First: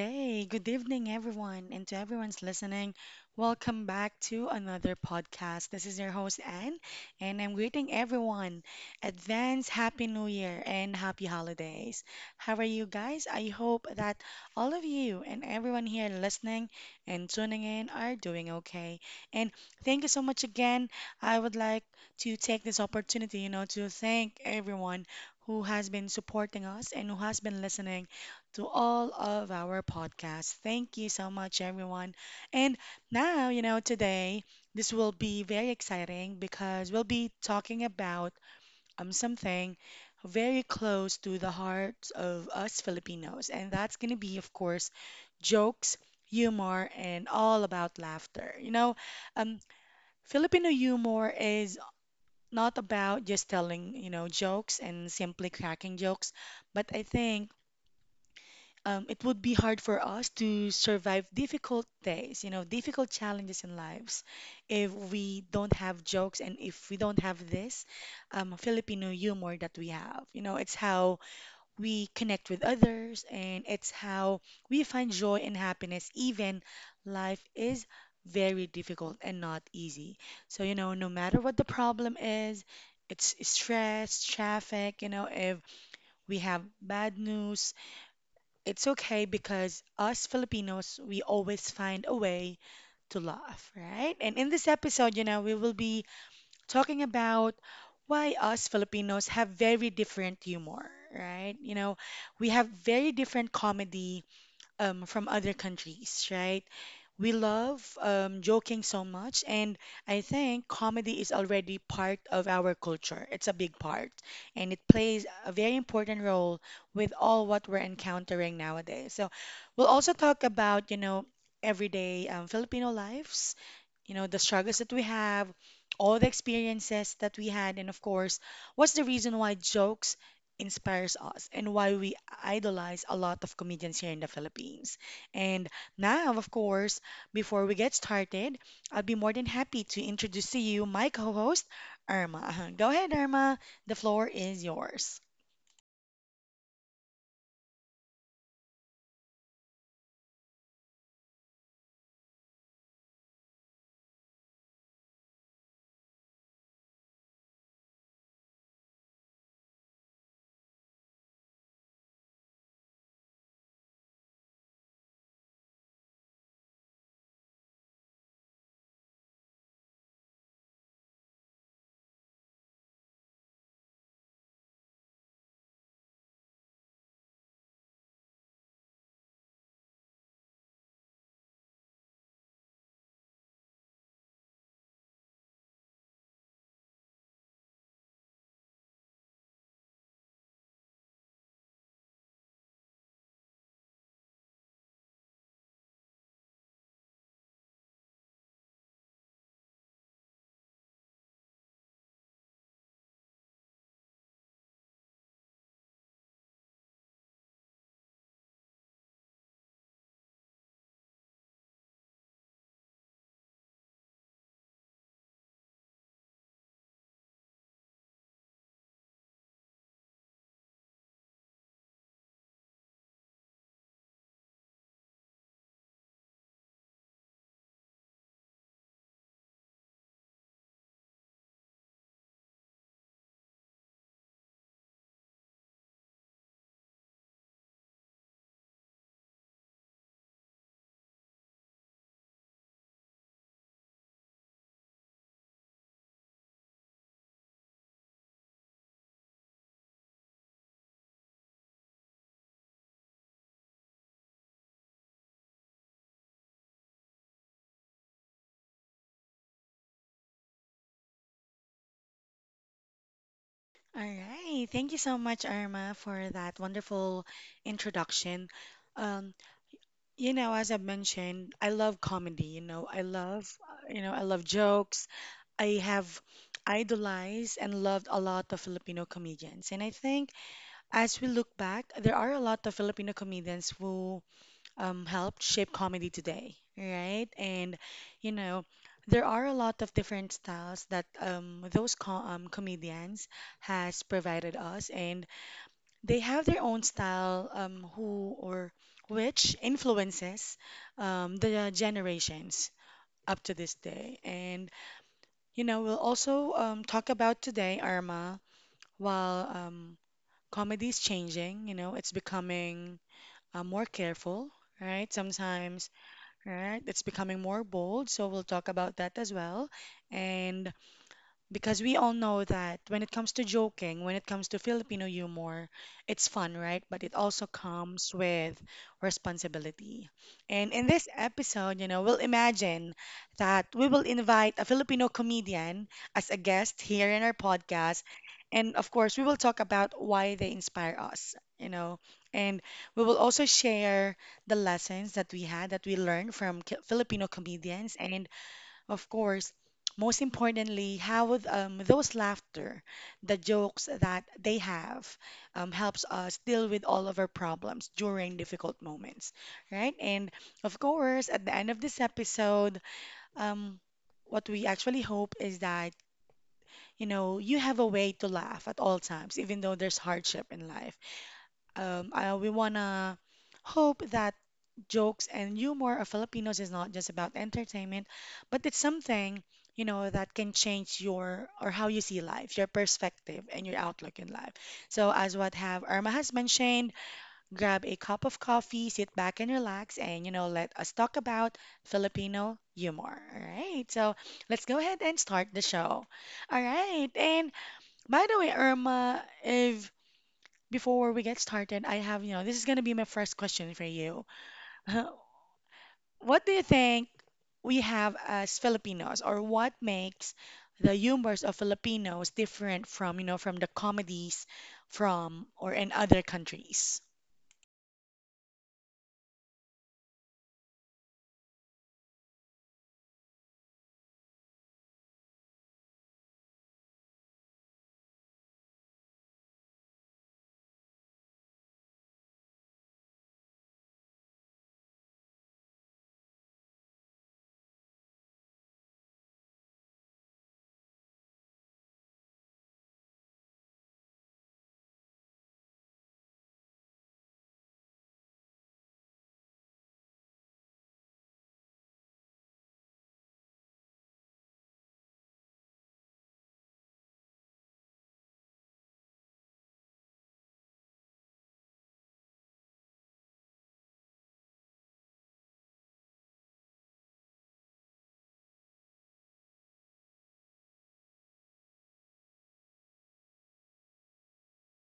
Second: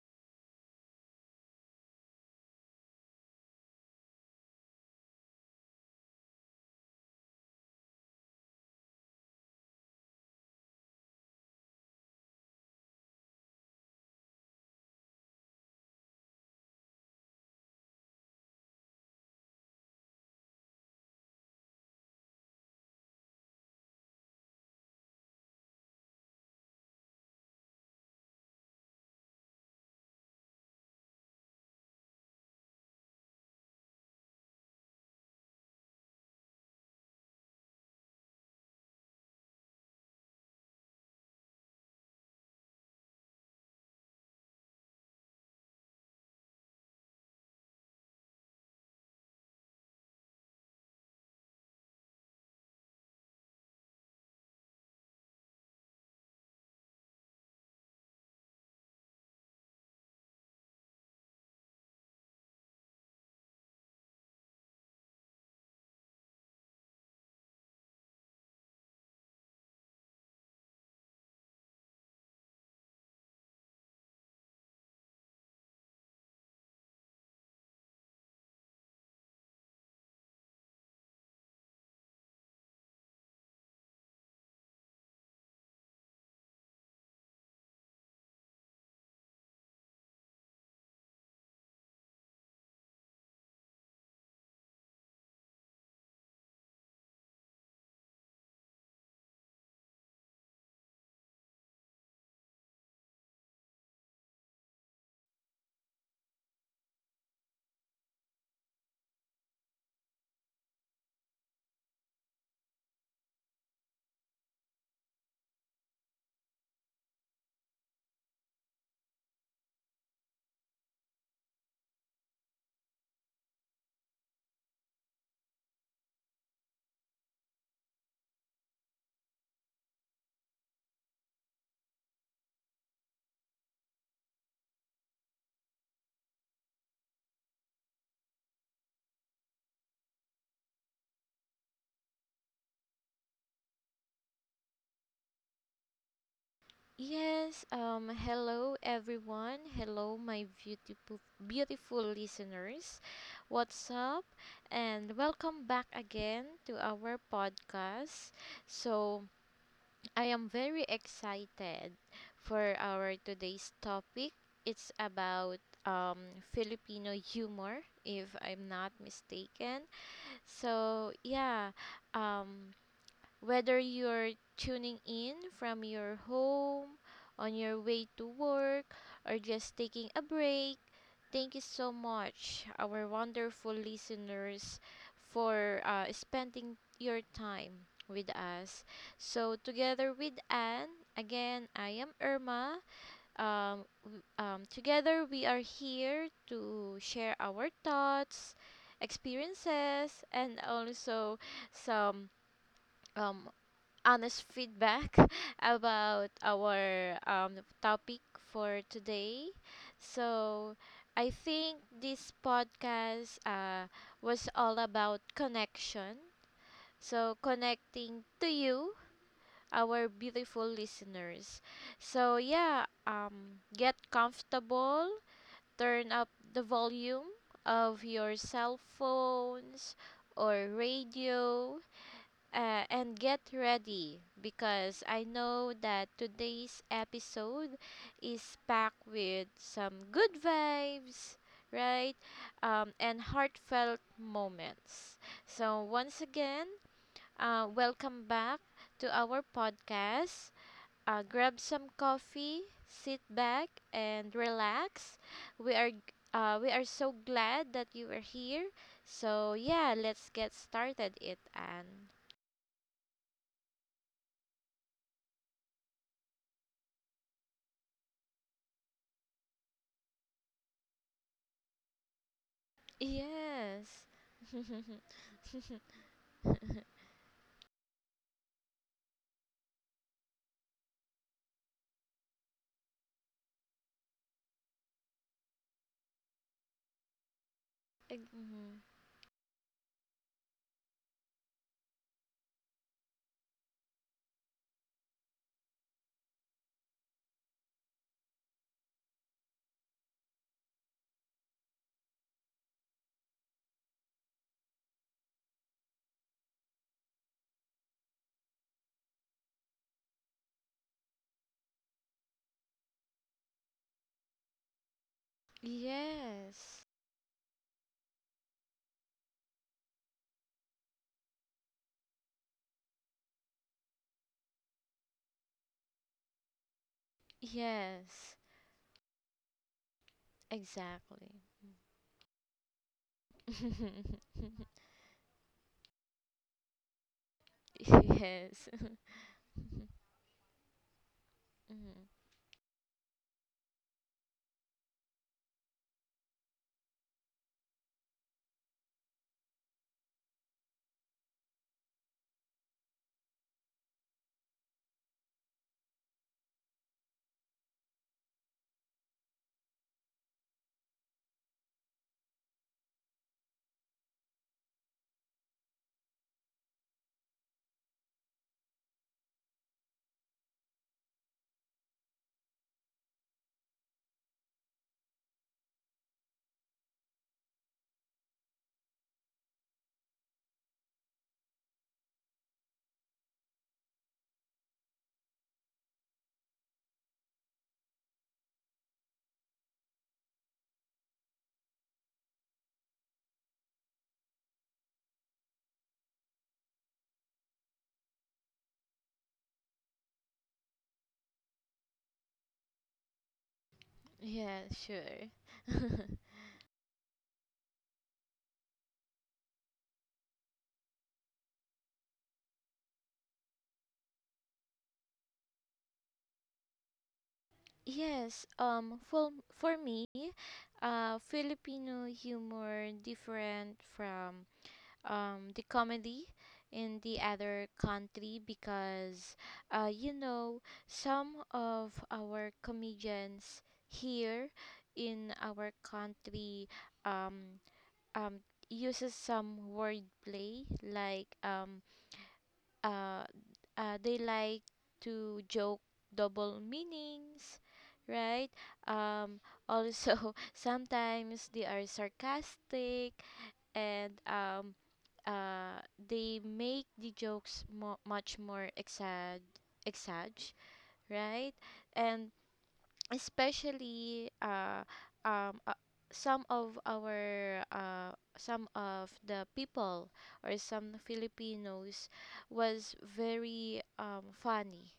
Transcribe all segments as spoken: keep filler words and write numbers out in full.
day. Good evening, everyone. And to everyone's listening, welcome back to another podcast. This is your host, Anne, and I'm greeting everyone. Advance Happy New Year and Happy Holidays. How are you guys? I hope that all of you and everyone here listening and tuning in are doing okay. And thank you so much again. I would like to take this opportunity, you know, to thank everyone who has been supporting us and who has been listening to all of our podcasts. Thank you so much, everyone. And now, you know, today this will be very exciting because we'll be talking about um, something very close to the hearts of us Filipinos. And that's going to be, of course, jokes, humor, and all about laughter. You know, um, Filipino humor is not about just telling, you know, jokes and simply cracking jokes, but I think um, it would be hard for us to survive difficult days, you know, difficult challenges in lives if we don't have jokes and if we don't have this um, Filipino humor that we have. You know, it's how we connect with others and it's how we find joy and happiness, even life is very difficult and not easy. So, you know, no matter what the problem is, it's stress, traffic, you know, if we have bad news, it's okay because us Filipinos, we always find a way to laugh, right? And in this episode, you know, we will be talking about why us Filipinos have very different humor, right? You know, we have very different comedy um, from other countries, right? We love um, joking so much, and I think comedy is already part of our culture. It's a big part, and it plays a very important role with all what we're encountering nowadays. So, we'll also talk about, you know, everyday um, Filipino lives, you know, the struggles that we have, all the experiences that we had, and of course, what's the reason why jokes inspires us and why we idolize a lot of comedians here in the Philippines. And now, of course, before we get started, I'll be more than happy to introduce to you my co-host, Irma. Go ahead, Irma. The floor is yours. Yes, um Hello everyone. Hello my beautiful beautiful listeners. What's up? And welcome back again to our podcast. So, I am very excited for our today's topic. It's about um Filipino humor if I'm not mistaken. So, yeah, um whether you're tuning in from your home, on your way to work, or just taking a break, thank you so much, our wonderful listeners, for uh, spending your time with us. So, together with Anne, again, I am Irma. Um, w- um, together, we are here to share our thoughts, experiences, and also some um, honest feedback about our um, topic for today. So, I think this podcast uh, was all about connection. So, connecting to you, our beautiful listeners. So, yeah, um, get comfortable, turn up the volume of your cell phones or radio uh, and get ready because I know that today's episode is packed with some good vibes, right? Um, and heartfelt moments. So, once again, uh, welcome back to our podcast. Uh, grab some coffee, sit back, and relax. We are uh, we are so glad that you are here. So yeah, let's get started it, Anne. All right. Thank you so much, Irma, for that wonderful introduction. Um, You know, as I mentioned, I love comedy. You know, I love, Yes. uh, you know, I love jokes. Ex- I have idolized and loved a lot of Filipino comedians. And I think as we look back, there are a lot of Filipino comedians who um, helped shape comedy today, right? And, you know, mhm. there are a lot of different styles that um, those co um, comedians has provided us. And they have their own style um, who or which influences um, the generations up to this day. And, you know, we'll also um, talk about today, Irma, while um, comedy is changing, you know, it's becoming uh, more careful, right? Sometimes, Yes. right? It's becoming more bold. So we'll talk about that as well. And because we all know that when it comes to joking, when it comes to Filipino humor, it's fun, right? But it also comes Yes. with responsibility. And in this Exactly. episode, you know, we'll imagine that we will invite a Filipino comedian as a guest here in our podcast. Yes. And of course, we will talk about why they inspire us, you Mhm. know, and we will also share the lessons that we had, that we learned from K- Filipino comedians. And of course, most importantly, how would, um, those laughter, the jokes that they have, um, helps us deal with all of our problems during difficult moments, right? And of course, at the end of this episode, um, what we actually hope is that, you know, you have a way to laugh at all times, even though there's hardship in life um, uh, we wanna hope that jokes and humor of Filipinos is not just about entertainment, but it's something, you know, that can change your or how you see life, your perspective and your outlook in life. So as what have Irma has mentioned, grab a cup of coffee, sit back and relax, and you know, let us talk about Filipino humor. All right. So let's go ahead and start the show. All right. And by the way, Irma, if before we get started, I have, you know, this is going to be my first question for you. Yeah, sure. What do you think we have as Filipinos, or what makes the humors of Filipinos different from, you know, from the comedies from or in other countries? yes, um for for me, uh Filipino humor different from um the comedy in the other country because uh you know some of our comedians here in our country um um uses some wordplay like um uh, uh they like to joke double meanings, right? um Also, sometimes they are sarcastic and um uh, they make the jokes mo- much more exag exag, right? And especially uh, um, uh, some of our uh, some of the people or some Filipinos was very um, funny,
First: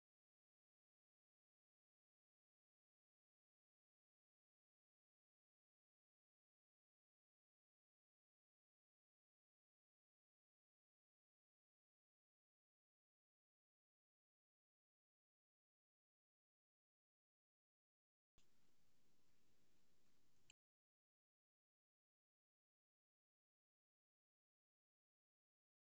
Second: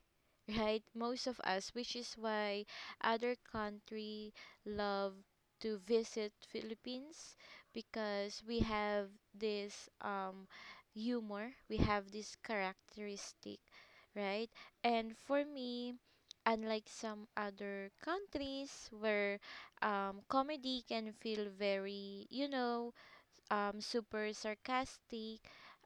right, most of us, which is why other country love to visit Philippines because we have this um, humor, we have this characteristic, right? And for me, unlike some other countries where um, comedy can feel very, you know, um, super sarcastic,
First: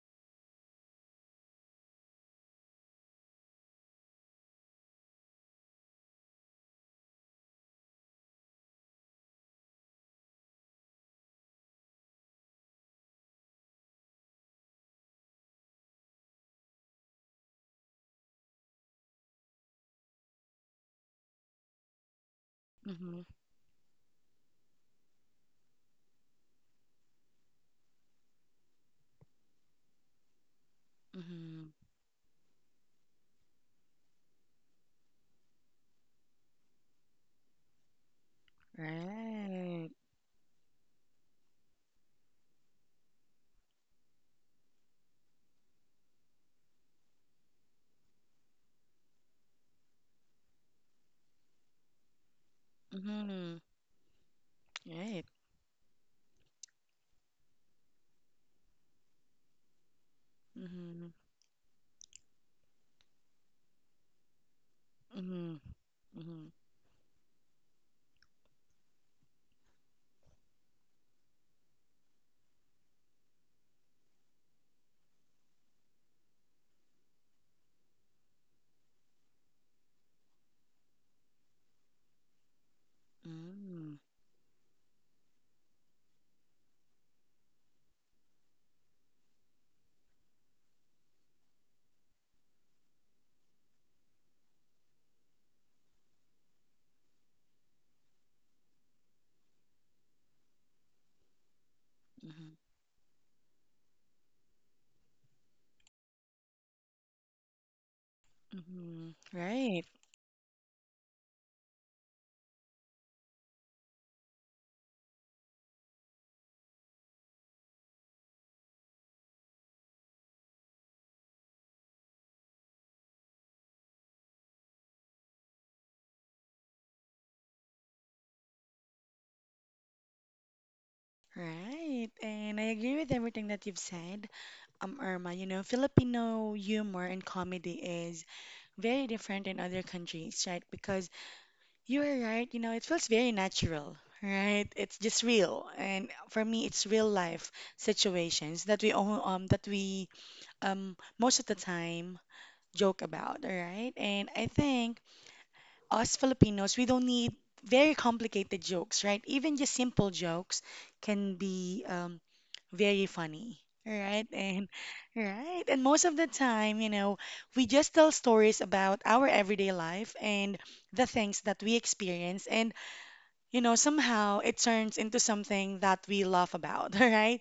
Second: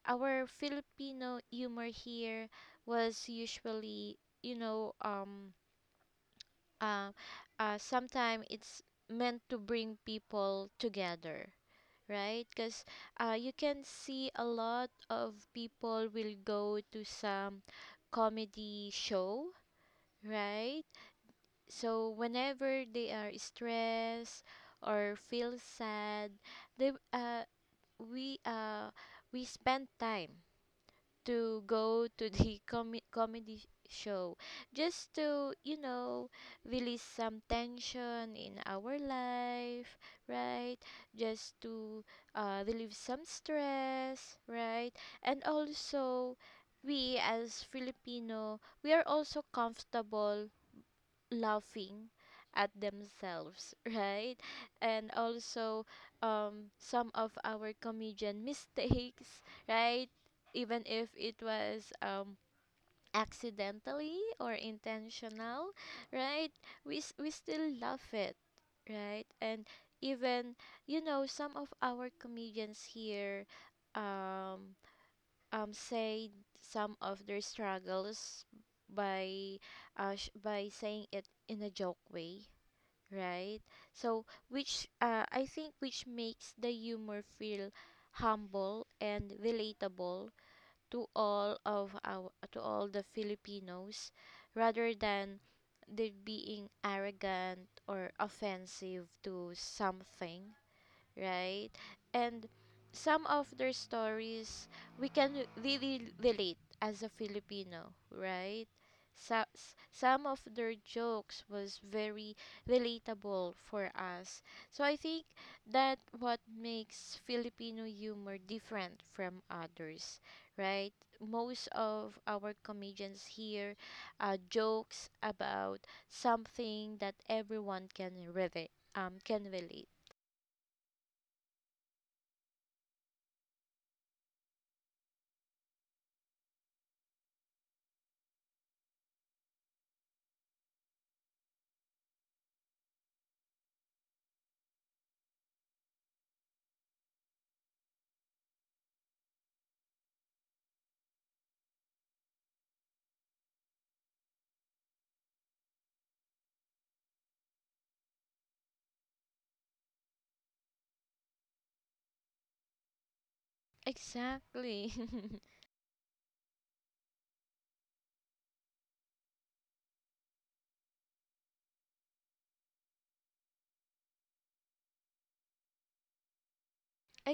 our Filipino humor here was usually, you know, um, uh, uh, sometimes it's meant to bring people together, right? Because uh, you can see a lot of people will go to some comedy show, right? So whenever they Mm-hmm. are stressed or feel sad they uh we uh we spend time to Mm-hmm. go to the com- comedy show just to, you know, release some tension in our Right. life, right? Just to uh, relieve some stress, right? And also, we as filipino, we are also comfortable laughing at Mm-hmm. themselves, right? And Right. also, um, some of our comedian mistakes, right? Even Mm-hmm. if it was um, accidentally or Mm-hmm. intentional, Mm-hmm. right? We s- we still love it, right? And even, you know, some of our comedians here, um, um, say some of their struggles by uh, sh- by saying it in a joke way, right? Mm-hmm. So which, uh, I think, which makes the humor feel humble and relatable to all of our to all the filipinos rather than they being arrogant or offensive to something, right? And some of their stories we can really relate as a Filipino, right? Mm-hmm. So, s- Right. some of their jokes was very relatable for us. So I think that what makes Filipino humor different from others, right? Most of our comedians here uh, jokes about something that everyone can relate um can relate. Right, and I agree with everything that you've said, um, Irma. You know, Filipino humor and comedy is very different in other countries, right? Because you are right, you know, it feels very natural, right? It's just real, and for me, it's real life situations that we all, um that we um most of the time joke about, all right? And I think us Filipinos, we don't need very complicated jokes, right? Even just simple jokes can be um very funny, right? And Exactly. right, and most of the time, you know, we just tell stories about our everyday life and the things that we experience, and you know, somehow it turns into something that we laugh about. Right,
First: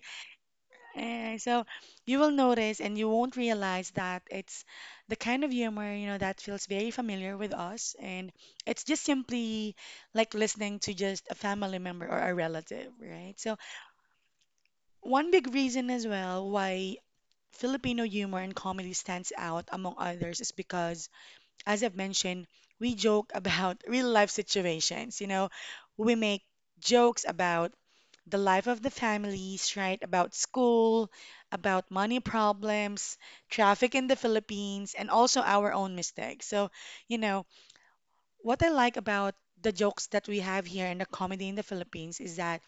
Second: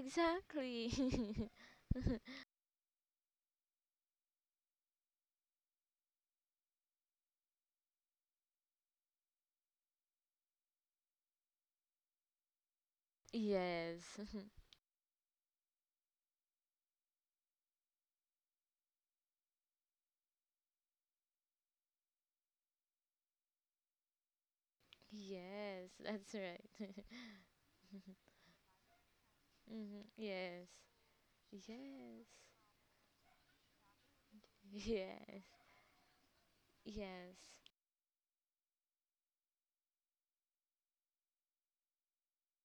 and so you will notice and you won't realize that it's the kind of humor, you know, that feels very familiar with us, and it's just simply like listening to just a family member or a relative, right? So Yes. one big reason as well why Filipino humor and comedy stands out among others is because, as I've mentioned, we joke about real life situations. You know, Yes, we that's make right. jokes about the life of the families, right? hmm About Yes. school, about money Yes. problems, traffic in the Philippines, and also Yes. our own mistakes. So, you know, Yes. what I like about the jokes that we have here in the comedy in the Philippines is that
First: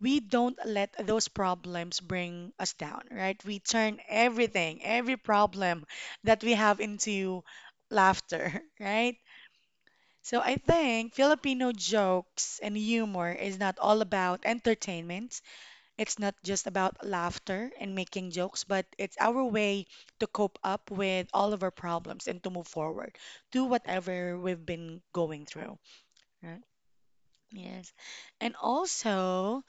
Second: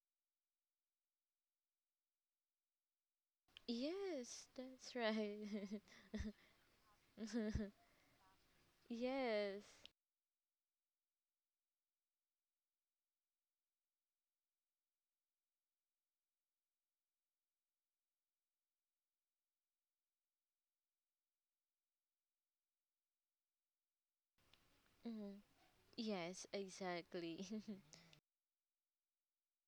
we don't let those problems bring us down, right? We turn Yes, everything, that's every right. problem that we have into laughter, right? Yes. So I think Filipino jokes and humor is not all about entertainment. It's not just about laughter and making jokes, but it's our way to cope up with all of our problems and to move forward to whatever we've been hmm going through, Yes, right? exactly. Yes. And also,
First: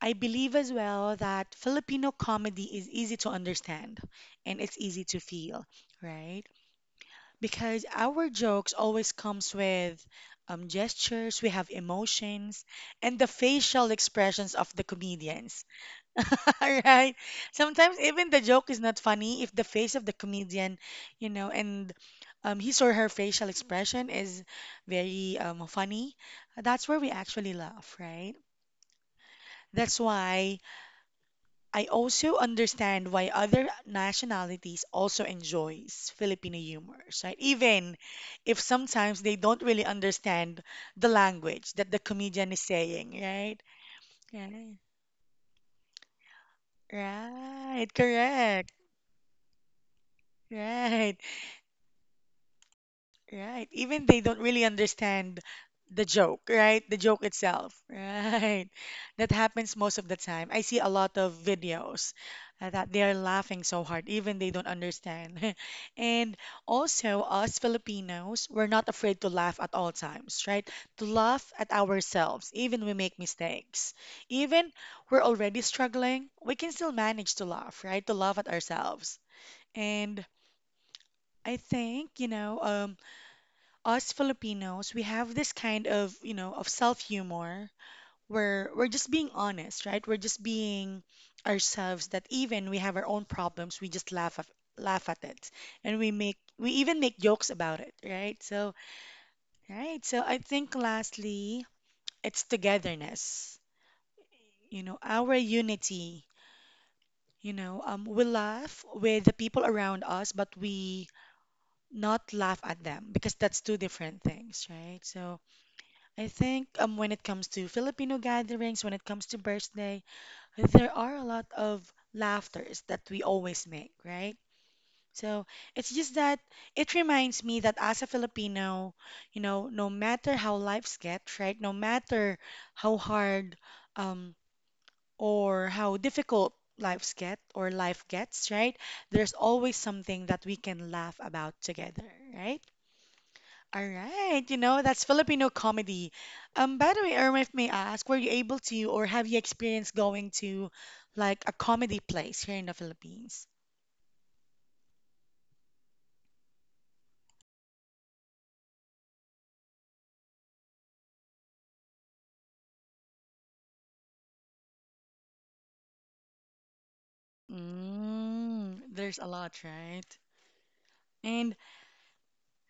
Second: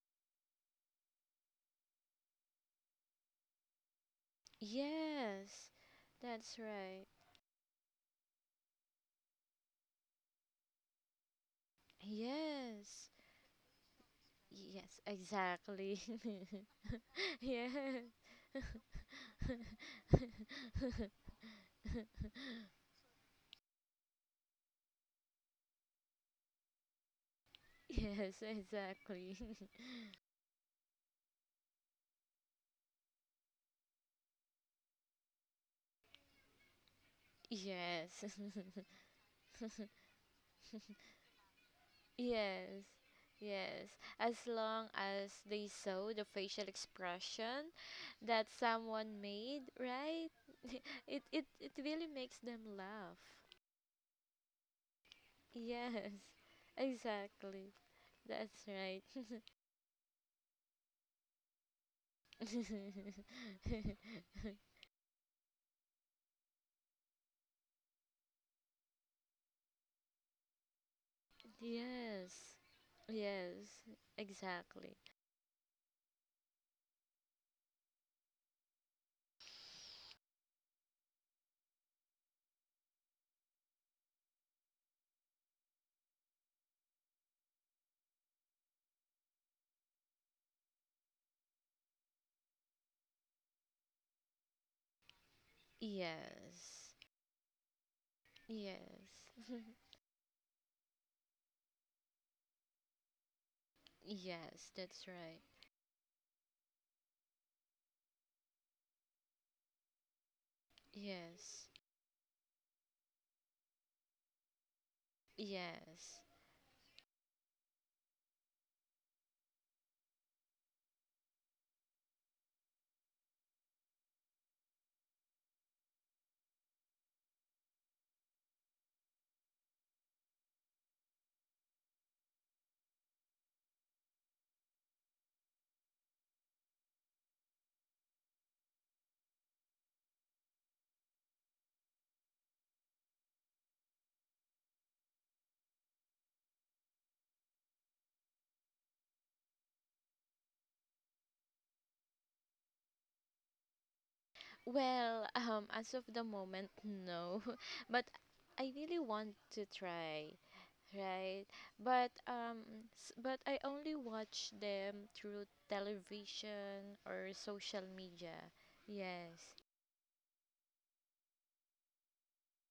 I believe as well that Filipino comedy is easy to understand and it's easy to feel, Yes. right? That's right. Because our jokes always comes with um, gestures, we have emotions, Yes. and the facial expressions of the Yes, comedians, exactly. right? Yeah. Sometimes even the joke is not funny if the face of the comedian, you know, and um, his or her facial expression is very um, funny. That's where we actually laugh, right? Yes, exactly. That's why I also understand why other nationalities also enjoys Filipino humors, right? Even Yes. if sometimes they don't really understand the language that the comedian is Yes, saying, right? yes. As Right. long as they saw the facial expression Right. that Correct. someone made, right? Right. It it it really makes them laugh. Right. Even they don't really understand the Yes. joke, right? The joke itself, Exactly. That's right? right. That happens most of the time. I see a lot of videos uh, that they are laughing so hard, even they don't understand. And also, us Filipinos, we're not afraid to laugh at all times, right? To laugh at ourselves, Yes, even we make yes, mistakes. Even exactly. we're already struggling, we can still manage to laugh, right? To laugh at ourselves. And I think, you know, um, us Filipinos, we have this kind of, you know, of self-humor where we're just being honest, right? We're just being ourselves that even we have our own problems, we just laugh at, laugh at it. And we make, we Yes, even make jokes about it, right? So, yes. right. So I think lastly, it's togetherness. Yes. You know, That's our right. unity. You know, um, we laugh with the people around us, but we Yes. not laugh at them because that's two different things, right? So, Yes. I think um, when it comes to Filipino gatherings, when it comes to birthday, there are a lot of laughters that we always make, right? So it's just that it reminds me that as a Filipino, you know, no matter how life gets, right? No matter how hard um, or how difficult lives get or life gets, right? There's always something that we can laugh about together, right? All right, you know, that's Filipino comedy. Um, by the way, Irma, if may I ask, were you able to or have you experienced going to like a comedy place here in the Philippines? Well, um, as of the moment, no. But I really want to try, right? But um, s- but I only watch them through television or social media. Mm, there's a Yes. lot, right? And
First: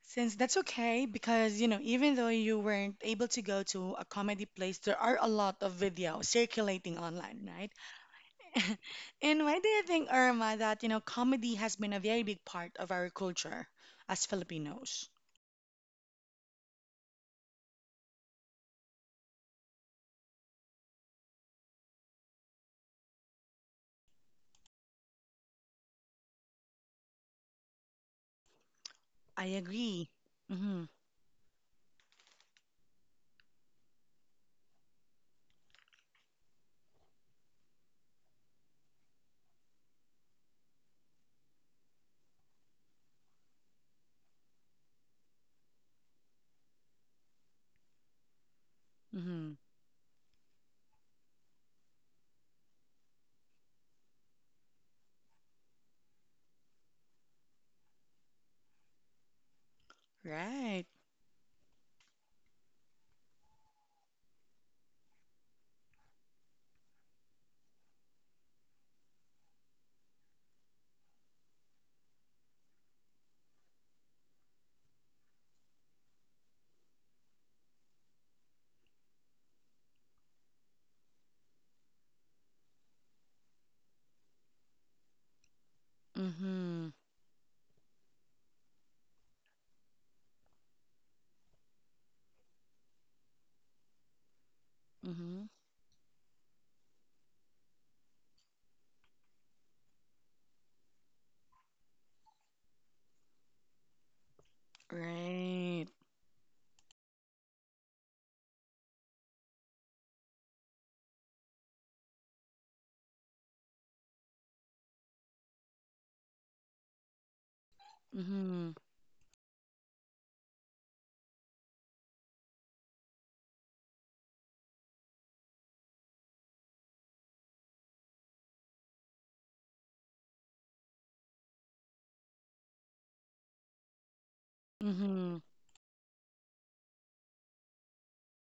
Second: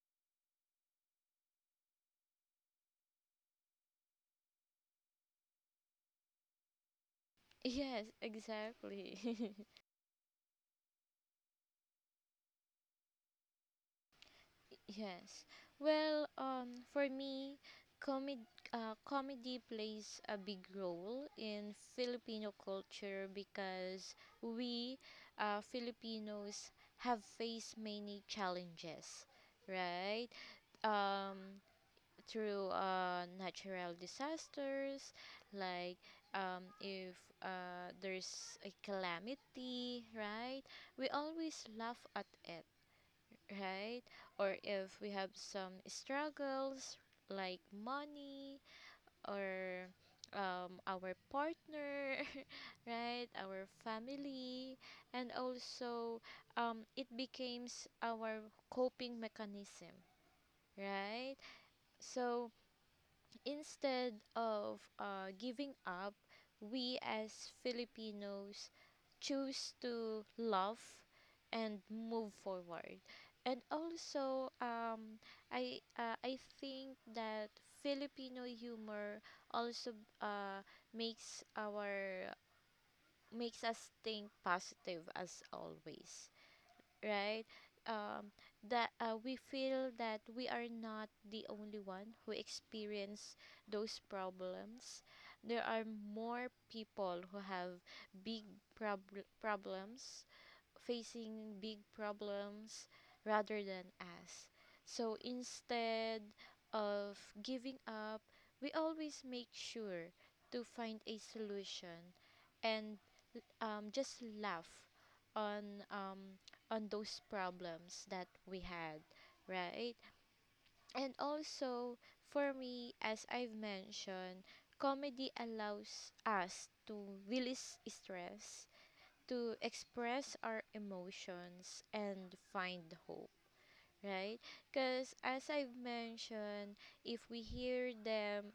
since that's okay, because you know, even though you weren't able to go to a comedy place, there are a lot of videos circulating online, right? Yes, And exactly. why do you think, Irma, that you know, comedy has been a very big part of our culture as Filipinos? Yes. Well, um, for me, comedy uh, comedy plays a big role in Filipino culture because we uh, Filipinos have faced many challenges, I agree. right? Mhm. Um, Through uh, natural disasters, like um, if uh, there's a calamity, right? We always laugh at it, right? Or if we have some struggles like money Mm-hmm. or um, our partner, right? Our family, and also um, it becomes our coping mechanism, Right. right? So instead of uh, giving up, we as Filipinos choose to love and move forward. And also, um, I uh, I think that Filipino humor also uh, makes our makes us think positive as always, Mm-hmm. right? Um, that uh, we feel that we are not the only one who experience those problems. Mm-hmm. There are more people who have big prob- problems facing big problems rather than us. So Right. instead of giving up, we always make sure to find a solution and um, just laugh on um, on those problems that we Mm-hmm. had, right? And also for me, as I've mentioned, comedy allows us to release stress to express our emotions and find hope, right? Because Mm-hmm. as I've mentioned, if we hear them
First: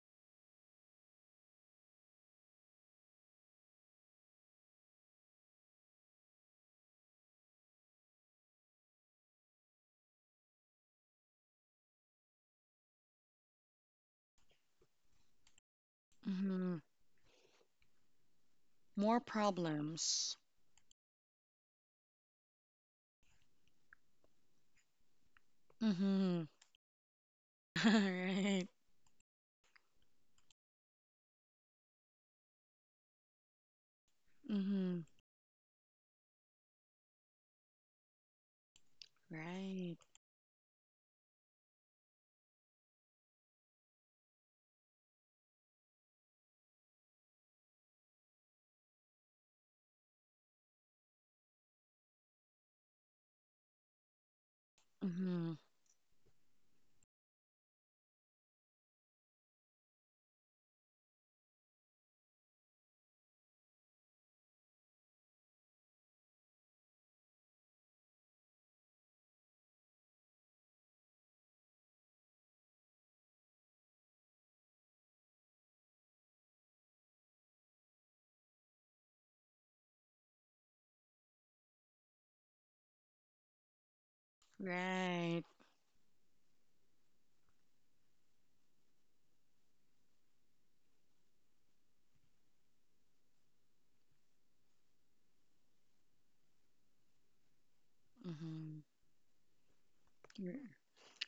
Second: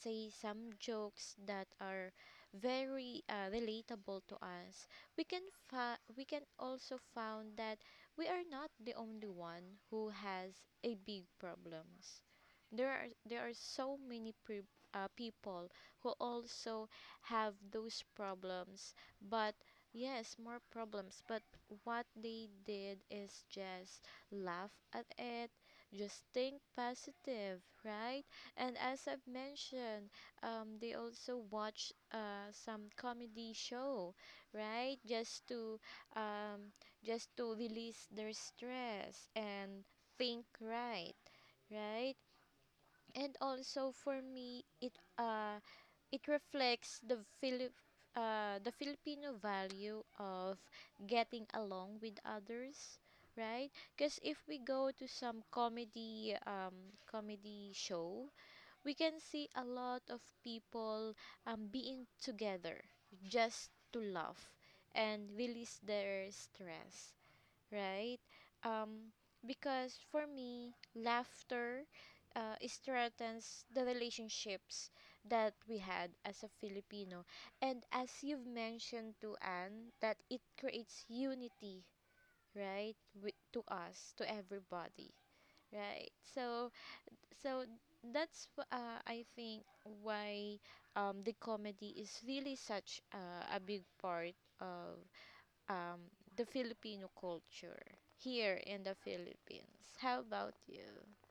say some jokes that are very uh, relatable to us, we can fa- we can also found that we are not the only one who has a big problems. There are there are so many pre- uh, people who Mm-hmm. also have those problems, More but yes, problems. more problems. But what they did is just laugh at it, just Mm-hmm. think positive, right? Right. And as I've mentioned, um, they also watch uh, some comedy show, right? Mm-hmm. Just to um, just to release their stress and Right. think right, right? And also for me, it uh it reflects the Philip uh the Filipino value of getting along with others, right? Because if we go to some Mm-hmm. comedy um comedy show, we can see a lot of people um being together just to laugh and release their stress, right? Um, because for me, laughter uh, strengthens the relationships that we had as a Filipino. And as you've mentioned to Anne, that it creates unity, right? With, to us, to everybody, Right. right? So, so that's wh- uh, I think why um, the comedy is really such uh, a big part of um, the Filipino culture here Mm-hmm. in the Philippines. How about you?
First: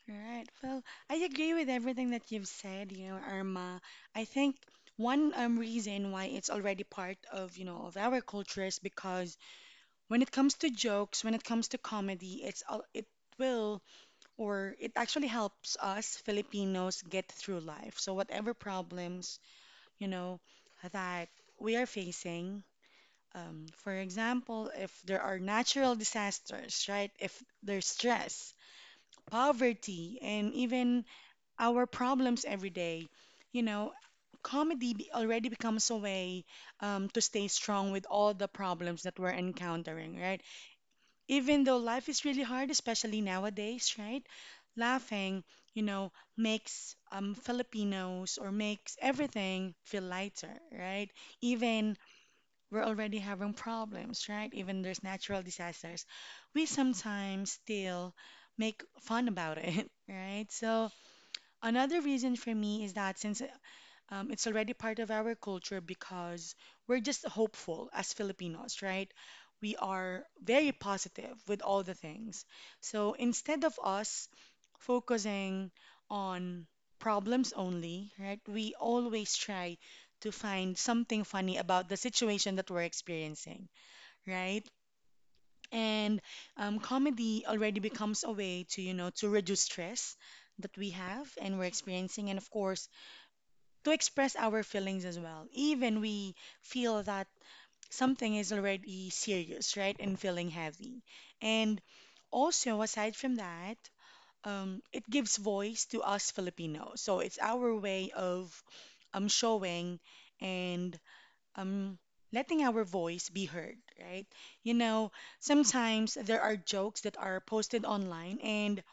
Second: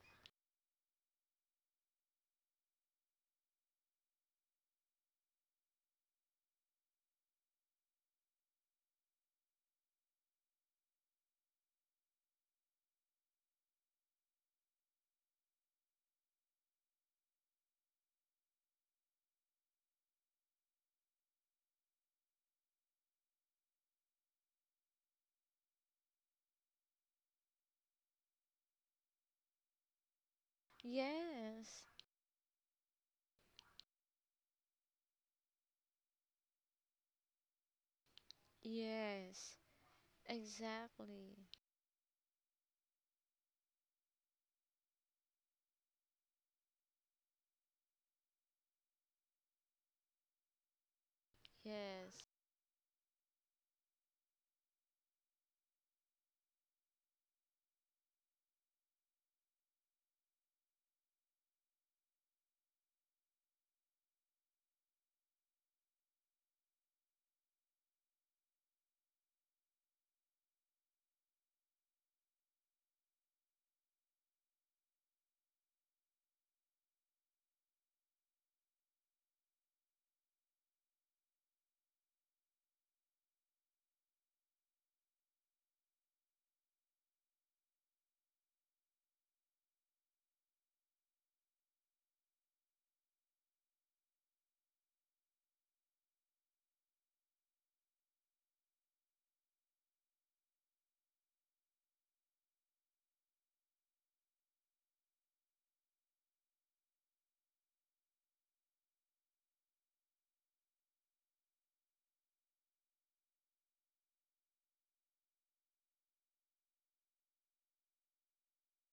Right. Well, I agree with everything that you've said, you know, Irma. I think one um, reason why it's already part of, you know, of our culture is because when it comes to jokes, when it comes to comedy, it's all it will or it actually helps us Filipinos get through life. So whatever problems, you know, that we are facing, um, for example, if there are natural disasters, right? If there's stress, poverty, and even Yes, our problems every day, you know, comedy be- already becomes a way um, to stay strong with all the problems that we're yes, encountering, right? exactly. Even though life is really hard, especially nowadays, right? Laughing, you know, makes um, Filipinos or makes everything feel lighter, right? Even Yes, we're already having problems, right? Even there's natural disasters, we sometimes still make fun about it, right? So another reason for me is that since um, it's already part of our culture because we're just hopeful as Filipinos, right? We are very positive with all the things. So instead of us focusing on problems only, right, we always try to find something funny about the situation that we're experiencing, right? And um, comedy already becomes a way to, you know, to reduce stress that we have and we're experiencing. And of course, to express our feelings as well. Even we feel that something is already serious, right? And feeling heavy. And also, aside from that, um, it gives voice to us Filipinos. So it's our way of um, showing and um, letting our voice be heard, right? You know, sometimes there are jokes that are posted online and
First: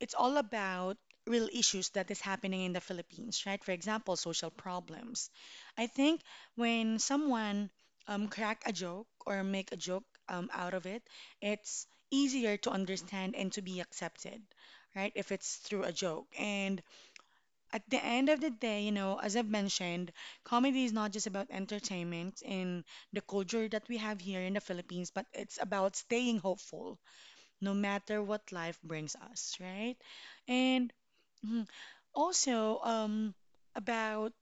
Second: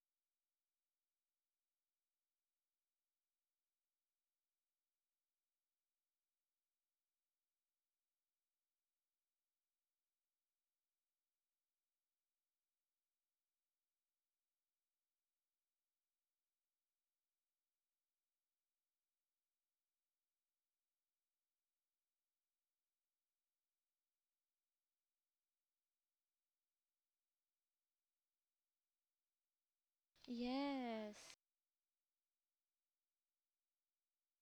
it's all about real issues that is happening in the Philippines, right? For example, social problems. I think when someone um, crack a joke or make a joke um, out of it, it's easier to understand and to be accepted, right? If it's through a joke. And at the end of the day, you know, as I've mentioned, comedy is not just about entertainment in the culture that we have here in the Philippines, but it's about staying hopeful no matter what life brings us, right? And yes. mhm, also, um, about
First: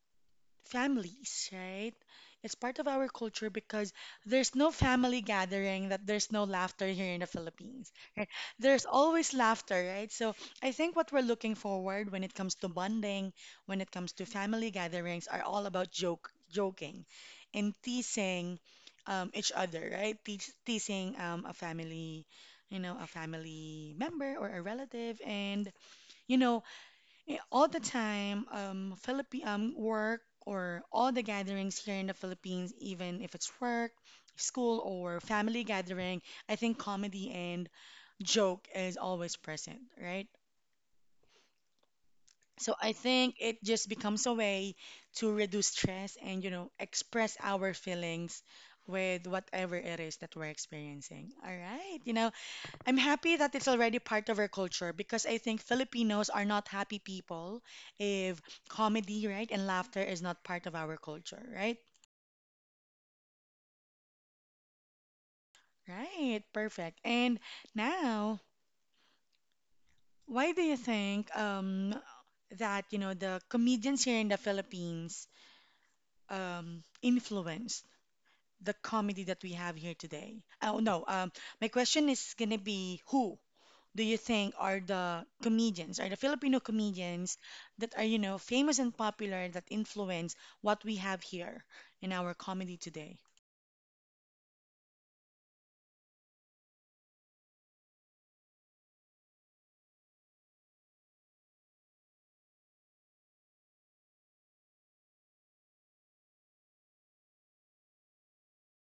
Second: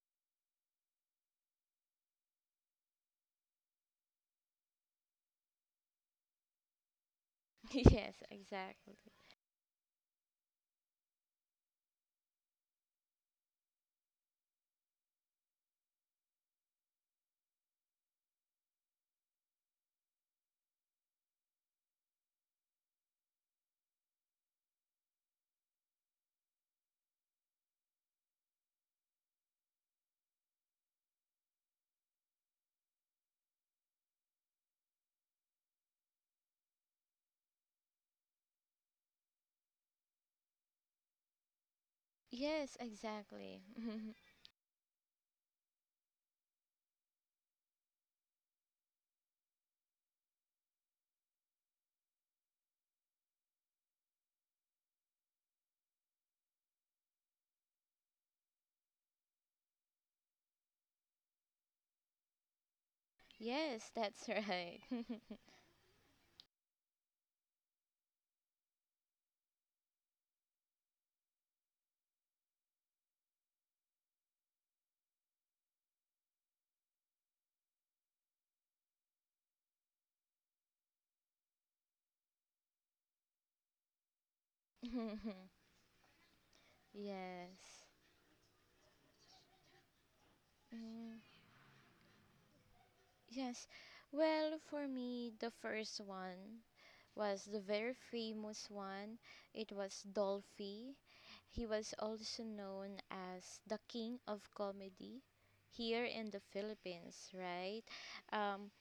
families, right? It's part of our culture because there's no family gathering that there's no laughter here in the Philippines, Yes, right? There's exactly. always laughter, right? So I think what we're looking forward when it comes to bonding, when it comes to family gatherings, are all about joke, joking, and teasing um, each other, right? Teas teasing um, a family, you know, a family member or a relative, and you know, yeah, all the time, um, Philippi um, work or all the gatherings here in the Philippines, even if it's work, school, or family gathering, I think comedy and joke is always present, right? So Yes, I think it exactly. just becomes a way to reduce stress and, you know, express our feelings with whatever it is that we're experiencing. All right. You know, I'm happy that it's already part of our culture because I think Filipinos are not happy people if comedy, right, and laughter is not part of our culture, right? Yes, that's right. Right, perfect. And now, why do you think um, that, you know, the comedians here in the Philippines um, influenced the comedy that we have here today. Oh, no. Um, my question is going to be who do you think are the comedians, are the Filipino comedians Yes. that are, you know, famous and popular that influence what we have Mm, here in our comedy today? yes. Well, for me, the first one was the very famous one. It was Dolphy. He was also known as the king of comedy here in the Philippines, right? Um,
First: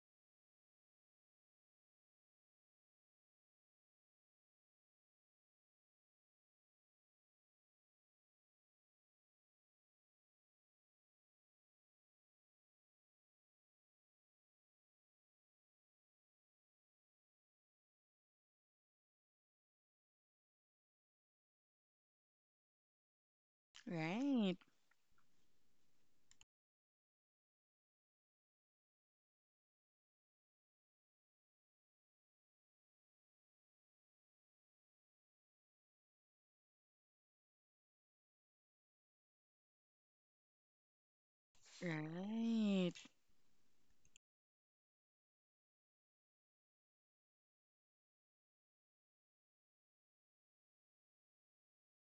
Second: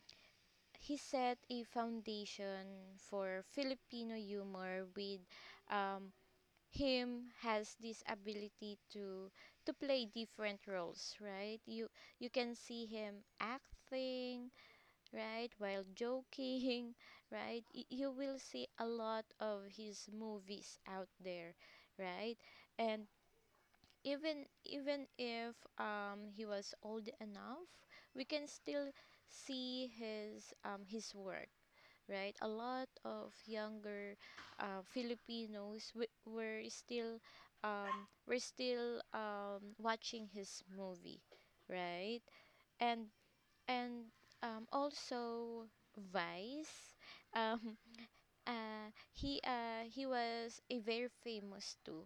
he set a foundation for Filipino humor with um, him has this ability to to play different roles, right? You you can see him acting, right? While joking, right? Y- you will see a lot of his movies out there, right? And even Right, even if um he was old enough, we can still see his um his work, right? A lot of younger uh, Filipinos w- were still um were still um watching his movie, right? right, And and um, also, Vice. Um, uh, he uh, He was a very famous too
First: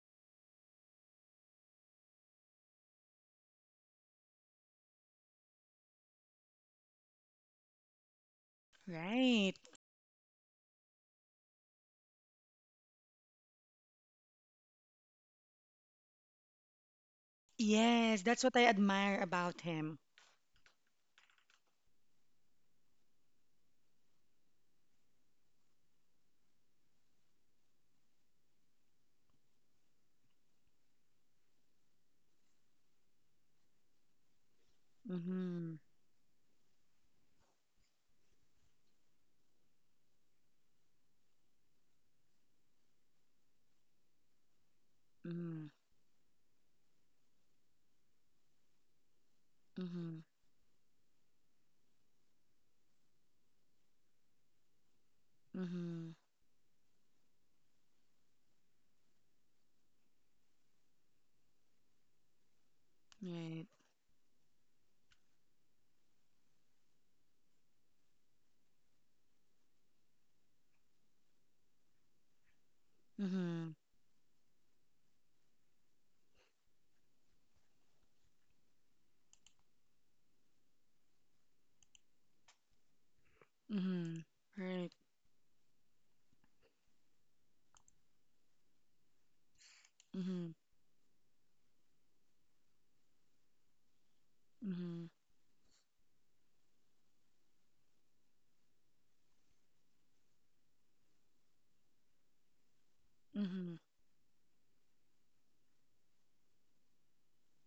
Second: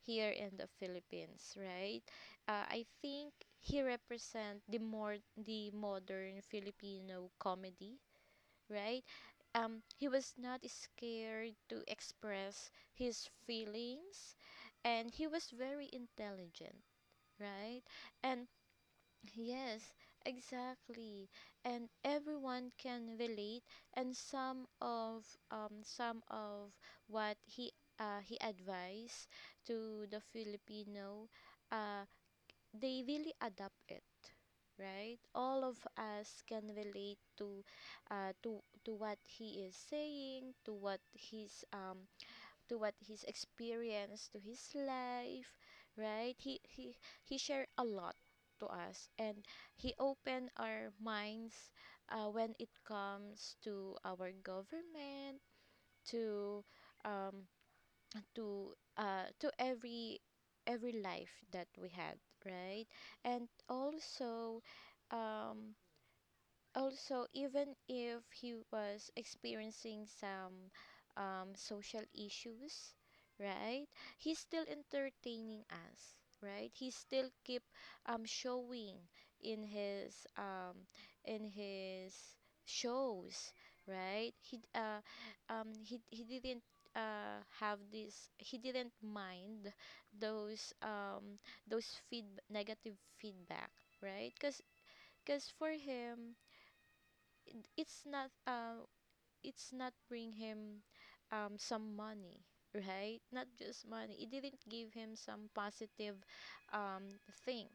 here in the Philippines, right? Uh, I think he represent the more the modern Filipino comedy, right? right. Um, he was not scared to express his feelings, and he was very intelligent, right? Yes, that's And what I admire about Yes, him. exactly. And everyone can relate and some of um some of what he uh, he advised to the Filipino uh they really adapt it, right? All Mm-hmm, of us can relate to uh to to what he is saying, to what he's um to what he's experienced to his life, mm-hmm, right? He he he shared a lot to us and he mm-hmm, opened our minds uh, when it comes to our government to um to uh to every every life that we had, right? And mm-hmm, right, also um also even if he was experiencing some um, social issues, mm-hmm, right? He's still entertaining us, right? He still keep um, showing in his um, in his shows, mm-hmm, right? he d- right, uh, um, he, He didn't uh, have this he didn't mind mm-hmm, those um, those feed negative feedback, right? because mm-hmm, because for him it's not uh, it's not bring him um some money, right? Not mm-hmm, just money, it didn't give him some positive um thing,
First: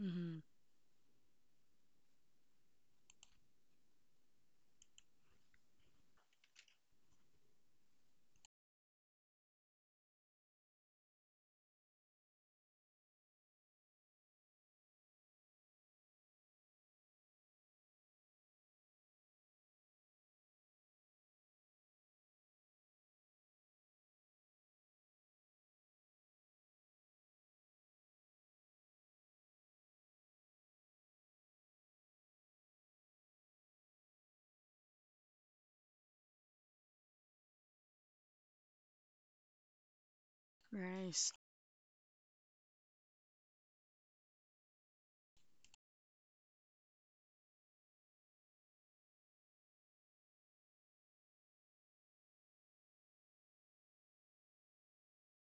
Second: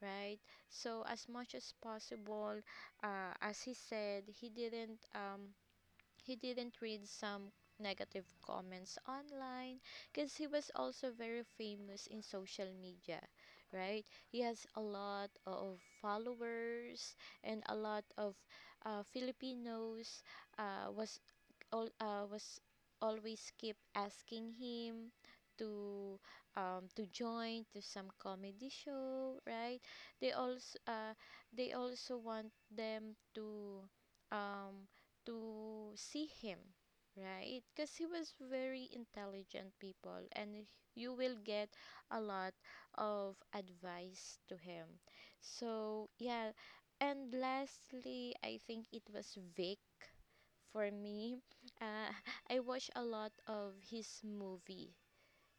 mm-hmm. right? So as much as possible, uh, as he said, he didn't um he didn't read some negative comments online because he was also very famous in social media, right? He has a lot of followers, and a lot of uh, filipinos uh, was all uh, was always keep asking him to um, to join to some comedy show, right? They also uh, they also want them to um, to see him, right? Because he was very intelligent people and you Rice. will get a lot of advice to him. So, yeah. And lastly, I think it was Vic for me. Uh, I watch a lot of his movie,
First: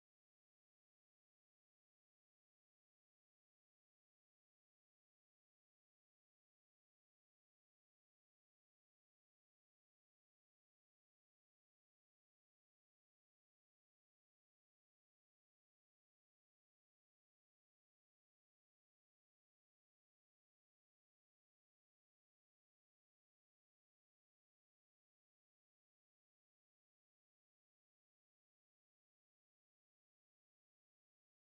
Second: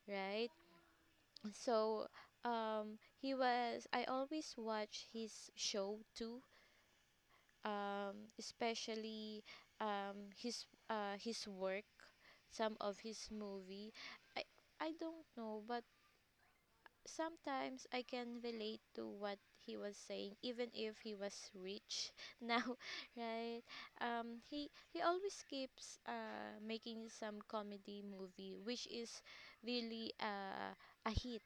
right? So, um, he was, I always watch his show too um, especially um, his uh, his work, some of his movie. I I don't know, but sometimes I can relate to what he was saying, even if he was rich now, right? Um, he he always keeps uh, making some comedy movie, which is really uh, a hit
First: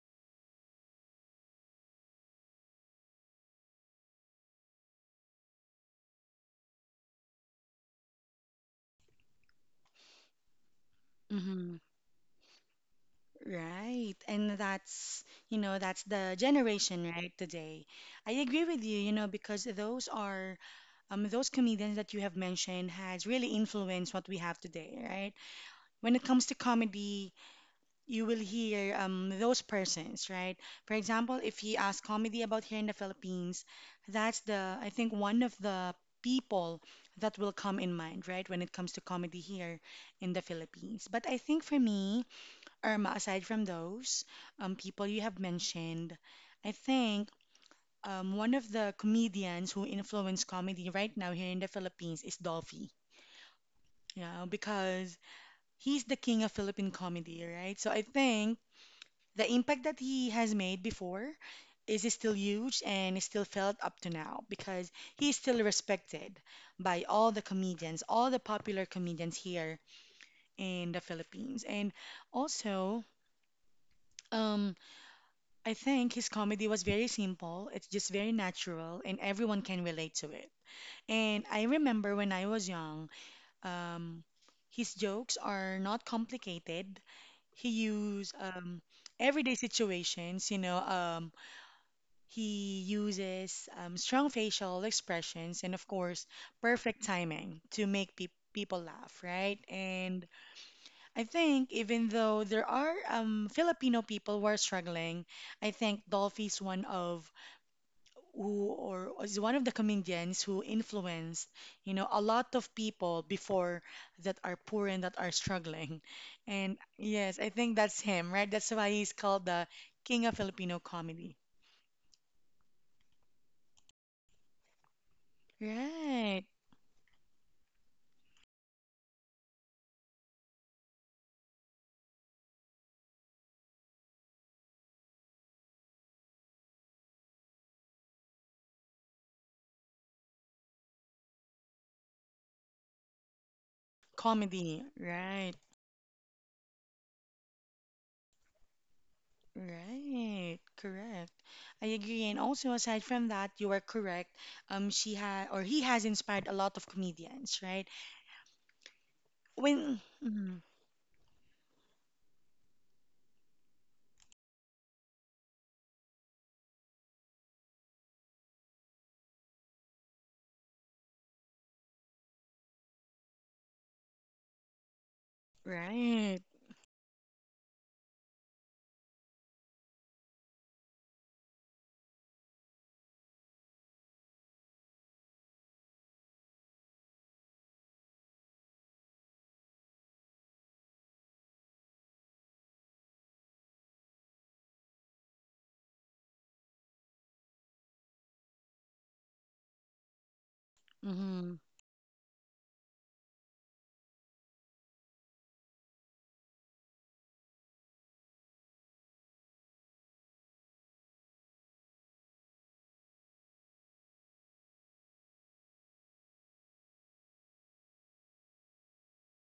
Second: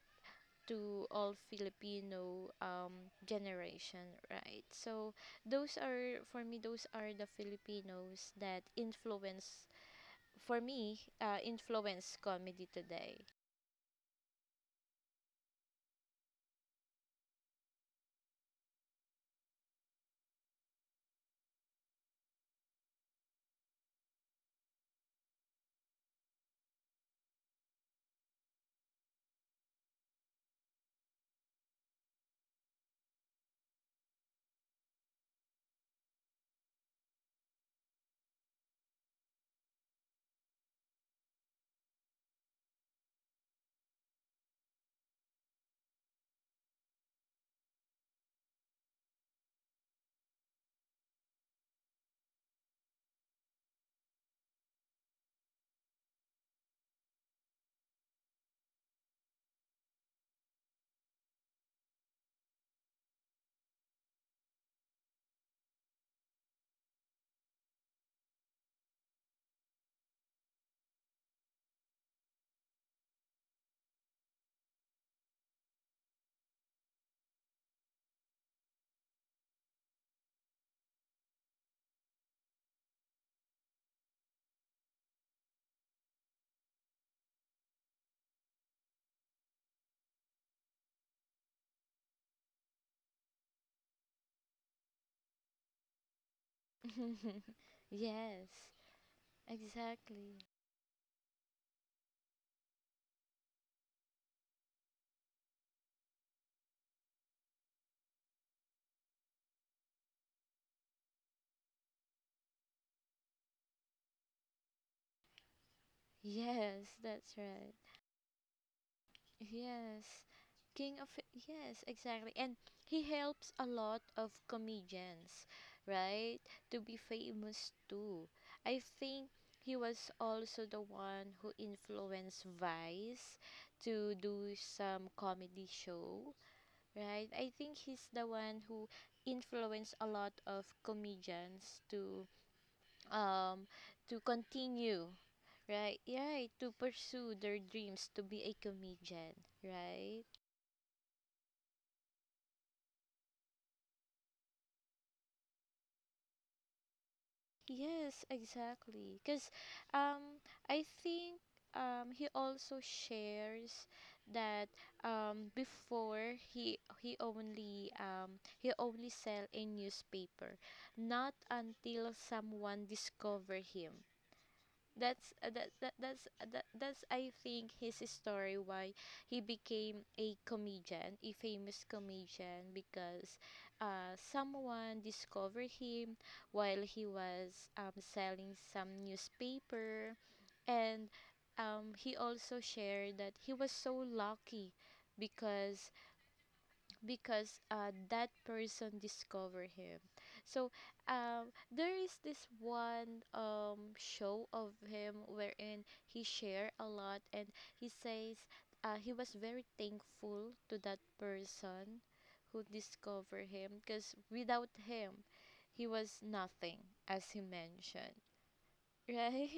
to all Filipino um, generation, right? So those are for me those are the Filipinos that influence for me uh, Mm-hmm. influence comedy today. Right. And that's, you know, that's the generation right today. I agree with you, you know, because those are um those comedians that you have mentioned has really influenced what we have today, right? When it comes to comedy, you will hear um those persons, right? For example, if you ask comedy about here in the Philippines, that's the I think one of the people that will come in mind, right, when it comes to comedy here in the Philippines. But I think for me, Irma, aside from those um, people you have mentioned, I think um, one of the comedians who influence comedy right now here in the Philippines is Dolphy. Yeah, because he's the king of Philippine comedy, right? So I think the impact that he has made before is still huge and is still felt up to now because he's still respected by all the comedians, all the popular comedians here in the Philippines. And also, um, I think his comedy was very simple, it's just very natural, and everyone can relate to it. And I remember when I was young, um, his jokes are not complicated. He use um, everyday situations, you know, um, he uses um, strong facial expressions and, of course, perfect timing to make pe Yes, people laugh, right? And exactly. I think even though there are um, Filipino people who are struggling, I think Dolphy's one of who or is one of the comedians who influenced you know a lot of people before that are poor and that are struggling and Yes, that's yes I right. think that's him right that's why he's called the Yes, king of Filipino king of comedy yes, exactly. And he helps a lot of comedians, right? right To be famous too. I think he was also the one who influenced Vice to do some comedy show, right? I think he's the one who influenced a lot of comedians to um, to comedy continue, right right? Right, to pursue their dreams to be a comedian, right? right correct I agree and also aside from that you are correct um she had or he has inspired a lot of comedians right Yes, exactly. Because when um, mhm, I think um, he also shares that um, before he he only um, he only sell a newspaper, not until someone discover him that's uh, that, that that's right. uh, that, that's I think his story why he became a comedian, a famous comedian because uh someone discovered him while he was um selling some newspaper and um he also shared that he was so lucky because because uh, that person discovered him. So um, Mm-hmm. there is this one um, show of him wherein he share a lot and he says uh, he was very thankful to that person who discovered him because without him he was nothing as he mentioned, right.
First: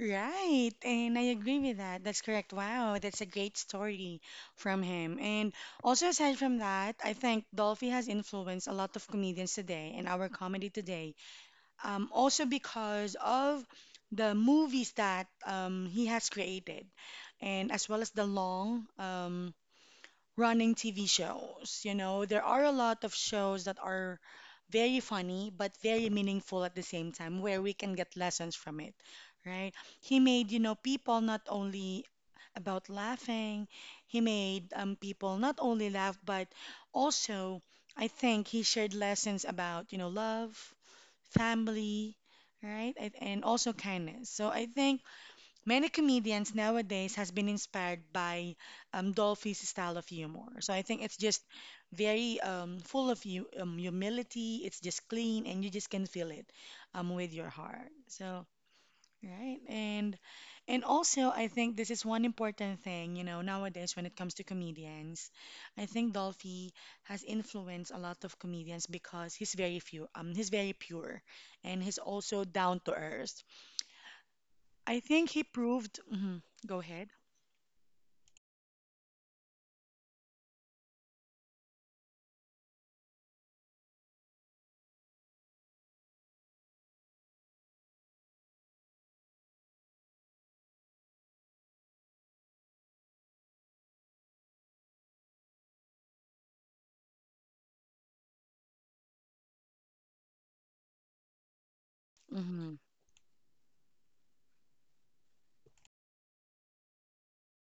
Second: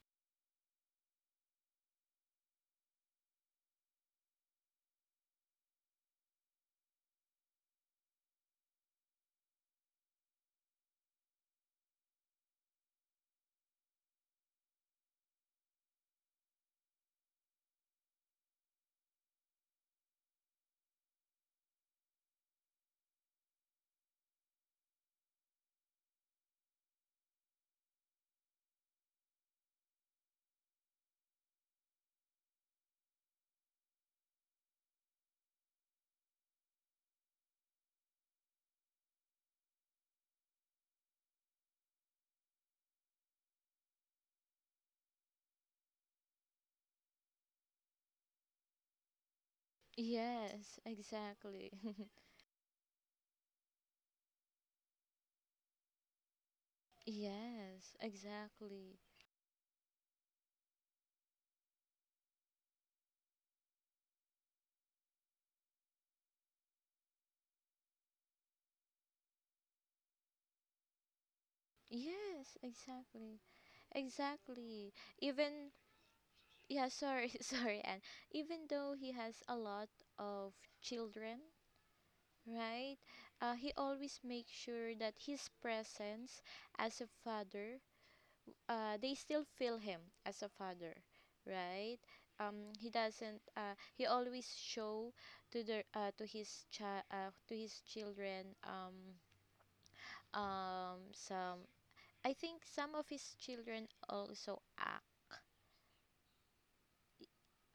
Right, and I agree with that. That's correct. Wow, that's a great story from him. And also, aside from that, I think Dolphy has influenced a lot of comedians today and our comedy today. Um, also because of the movies that um, he has created, and as well as the long um, running T V shows. You know, there are a lot of shows that are very funny but very meaningful at the same time where we can get lessons from it, right? He made, you know, people not only about laughing, he made um, people not only laugh but also I think he shared lessons about, you know, love, family, right? And and also kindness. So I think many comedians nowadays has been inspired by um, Dolphy's style of humor. So Yes, I think it's just exactly. very um, full of you, um, humility. It's just clean, and you just can feel it um, with your heart. Yes, So exactly. right, and and also I think this is one important thing. You know, nowadays when it comes to comedians, I think Dolphy has influenced a lot of comedians because he's very few. Um, he's very pure, and he's also Yes, down to exactly. earth. Exactly. I think he Even proved. Mhm, go yeah, ahead. sorry, sorry, and even though he has a lot of children, right? Uh, he always makes sure that his presence as a father, uh, they still feel him as a father, right? Um, he doesn't. Uh, he always show to the uh, to his child uh, to his children. Um, um, some. I think Hmm. some of his children also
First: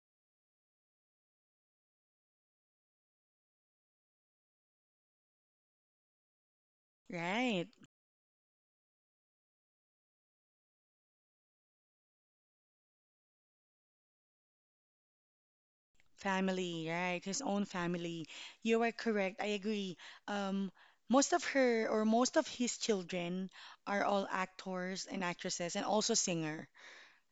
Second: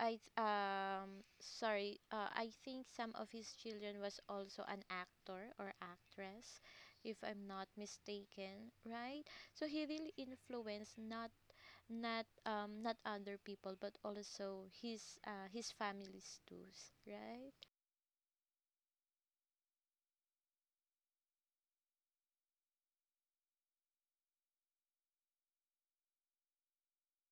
I th- um sorry. Uh, I think some of his children was also an actor or actress, if I'm Right. not mistaken, right? So he really influenced not not um not other people, but also his uh his families too, Family, s- right. His right? own family. You are correct. I agree. Um, most of her or most of his children are all actors and actresses and also singer.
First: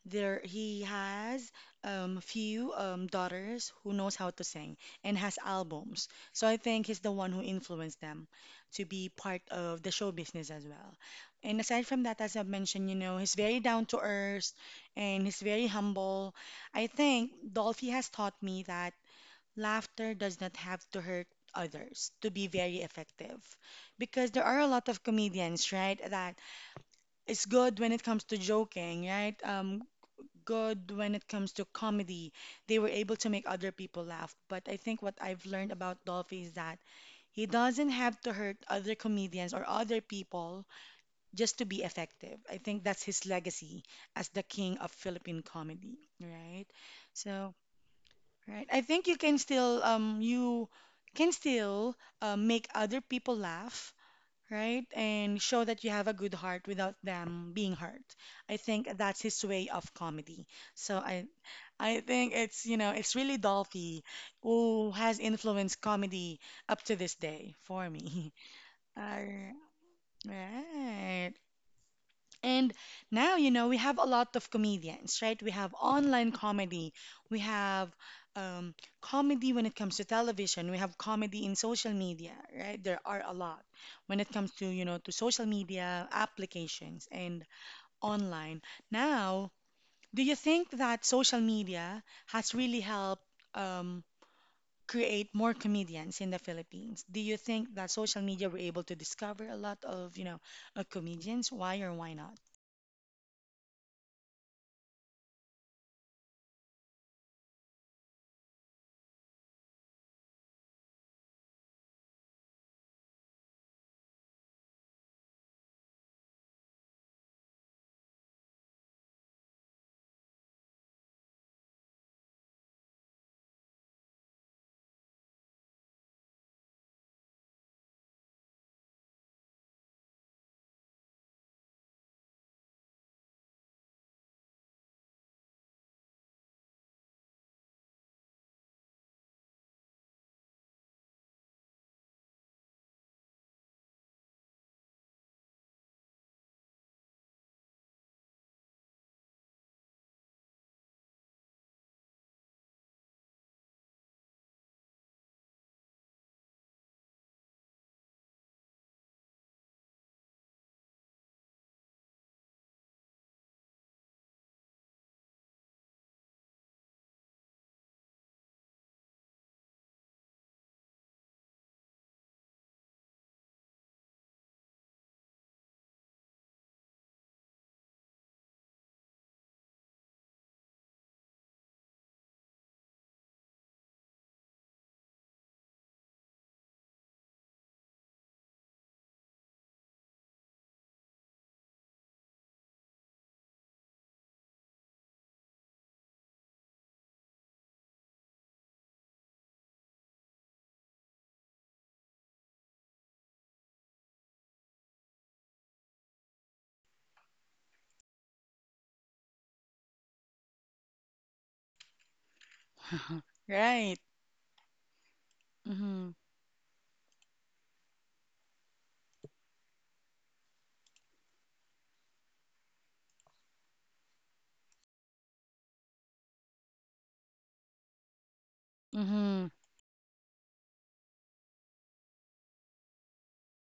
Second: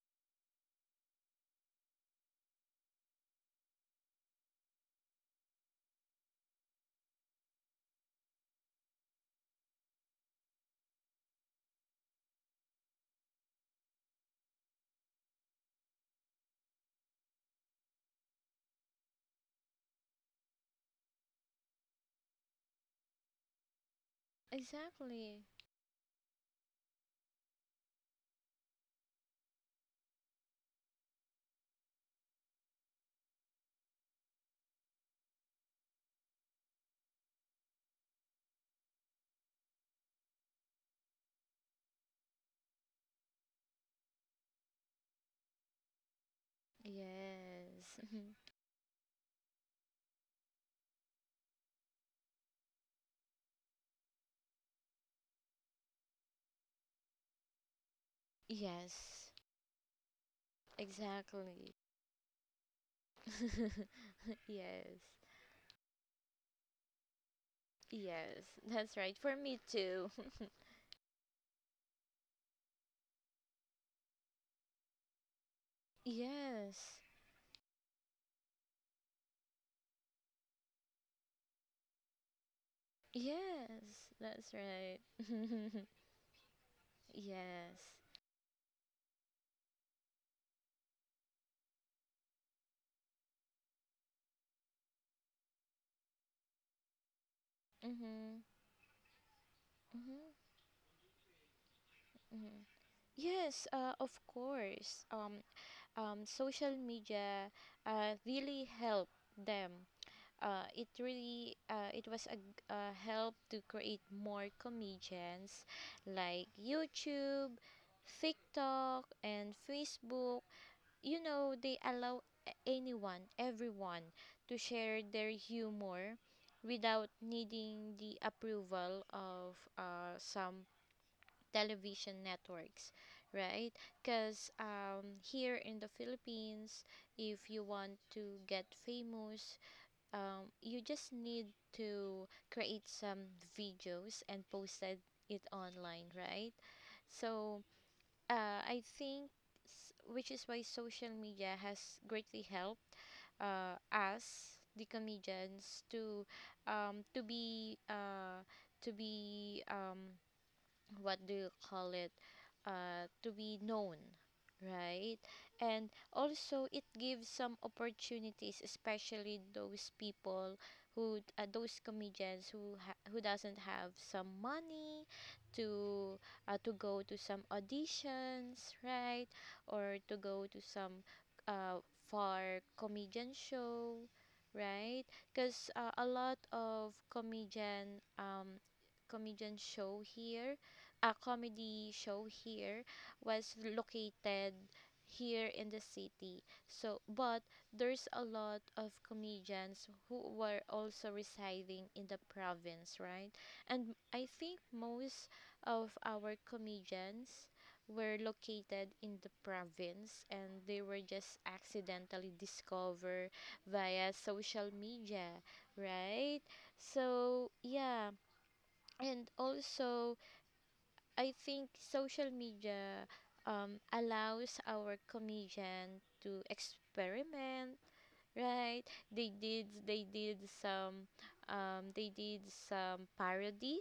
There, he has um, few um, daughters who knows how to sing and has albums. So I think he's the one who influenced them to be part of the show business as well. And aside from that, as I mentioned, you know, he's very down to earth and he's very humble. I think Dolphy has taught me that laughter does not have to hurt others to be very effective because there are a lot of Exactly. comedians right that it's good when it comes to joking right um good when it comes to comedy. They were able to make other people laugh. But I think what I've learned about Dolphy is that he doesn't have to hurt other comedians or other people just to be effective. I think that's his legacy as the king of Philippine comedy, right? So, Yes. right. I think you can still um you can still uh, make other people laugh, right? And show that you have a good heart without them being hurt. I think that's Yes. his way of comedy. So I Exactly. I think it's, you know, it's really Dolphy who Yes. has influenced comedy up to this day for me. Yes. That's right. For All me too. right. And now, you know, we have a lot of comedians, right? We have online Yes. comedy. We have um, comedy when it comes to television. We have comedy in social media, right? There are a lot Yes, when it comes that's to, you know, right. to social media applications and Yes. online. Now, do you think that social media has really helped um, create more comedians in the Philippines? Do you think that social Mhm. media were able to discover a lot of, you Mhm. know, uh, comedians? Why or why not? Mhm. Yes, uh, of course. Um, um, social media uh, really helped them. Uh, it really uh, it was a, g- a help to create more comedians like YouTube, TikTok, and Facebook. You know, they allow a- anyone everyone to share their humor without needing the approval of uh, some television networks, right? Because um, here in the philippines, if you want to get famous um, you just need to create some videos and posted it online, right? So uh, I think, s- which is why social media has greatly helped uh, us, the comedians, to um, to be uh, to be um, what do you call it, uh, to be known, right? And also it gives some opportunities especially those people who uh, those comedians who ha- who doesn't have some money to uh, to go to some auditions, right? Or to go to some uh, far comedian show, right? Because uh, a lot of comedian um comedian show here, a comedy show here was located here in the city. So, but there's a lot of comedians who were also residing in the province, right? And I think most of our comedians were located in the province and they were just accidentally discovered Right. via social media, Mm-hmm. right? So, yeah, and also I think social media um, allows our comedian to experiment, right? They Mm-hmm. did they did some um, they did some parody,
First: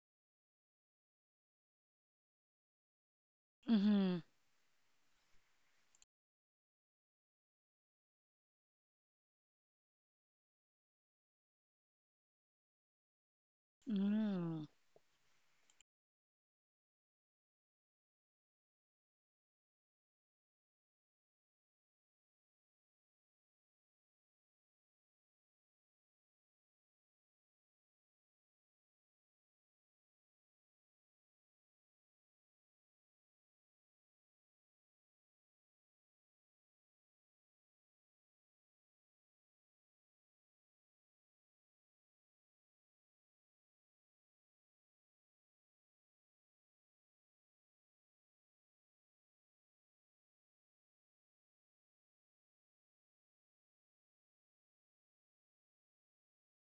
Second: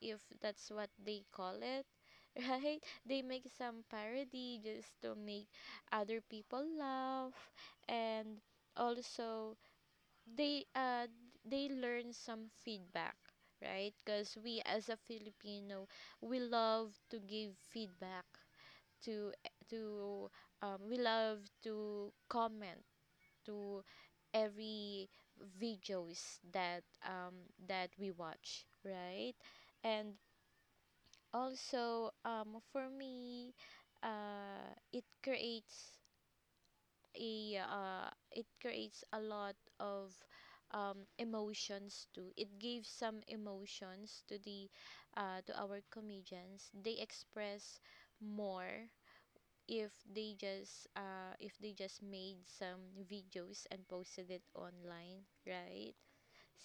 if that's what they call it, right? They make some Mm-hmm. parody just to make other people laugh, and also they uh they learn some feedback, right? Because we Mm-hmm. as a filipino, we love to give feedback to to um, we love to comment to every videos that um that we watch, right? And also um for me, uh it creates a uh, it creates a lot of um, emotions too. It gives some emotions to the uh, to our comedians. They express more if they just uh, if they just made some videos and posted it online, right?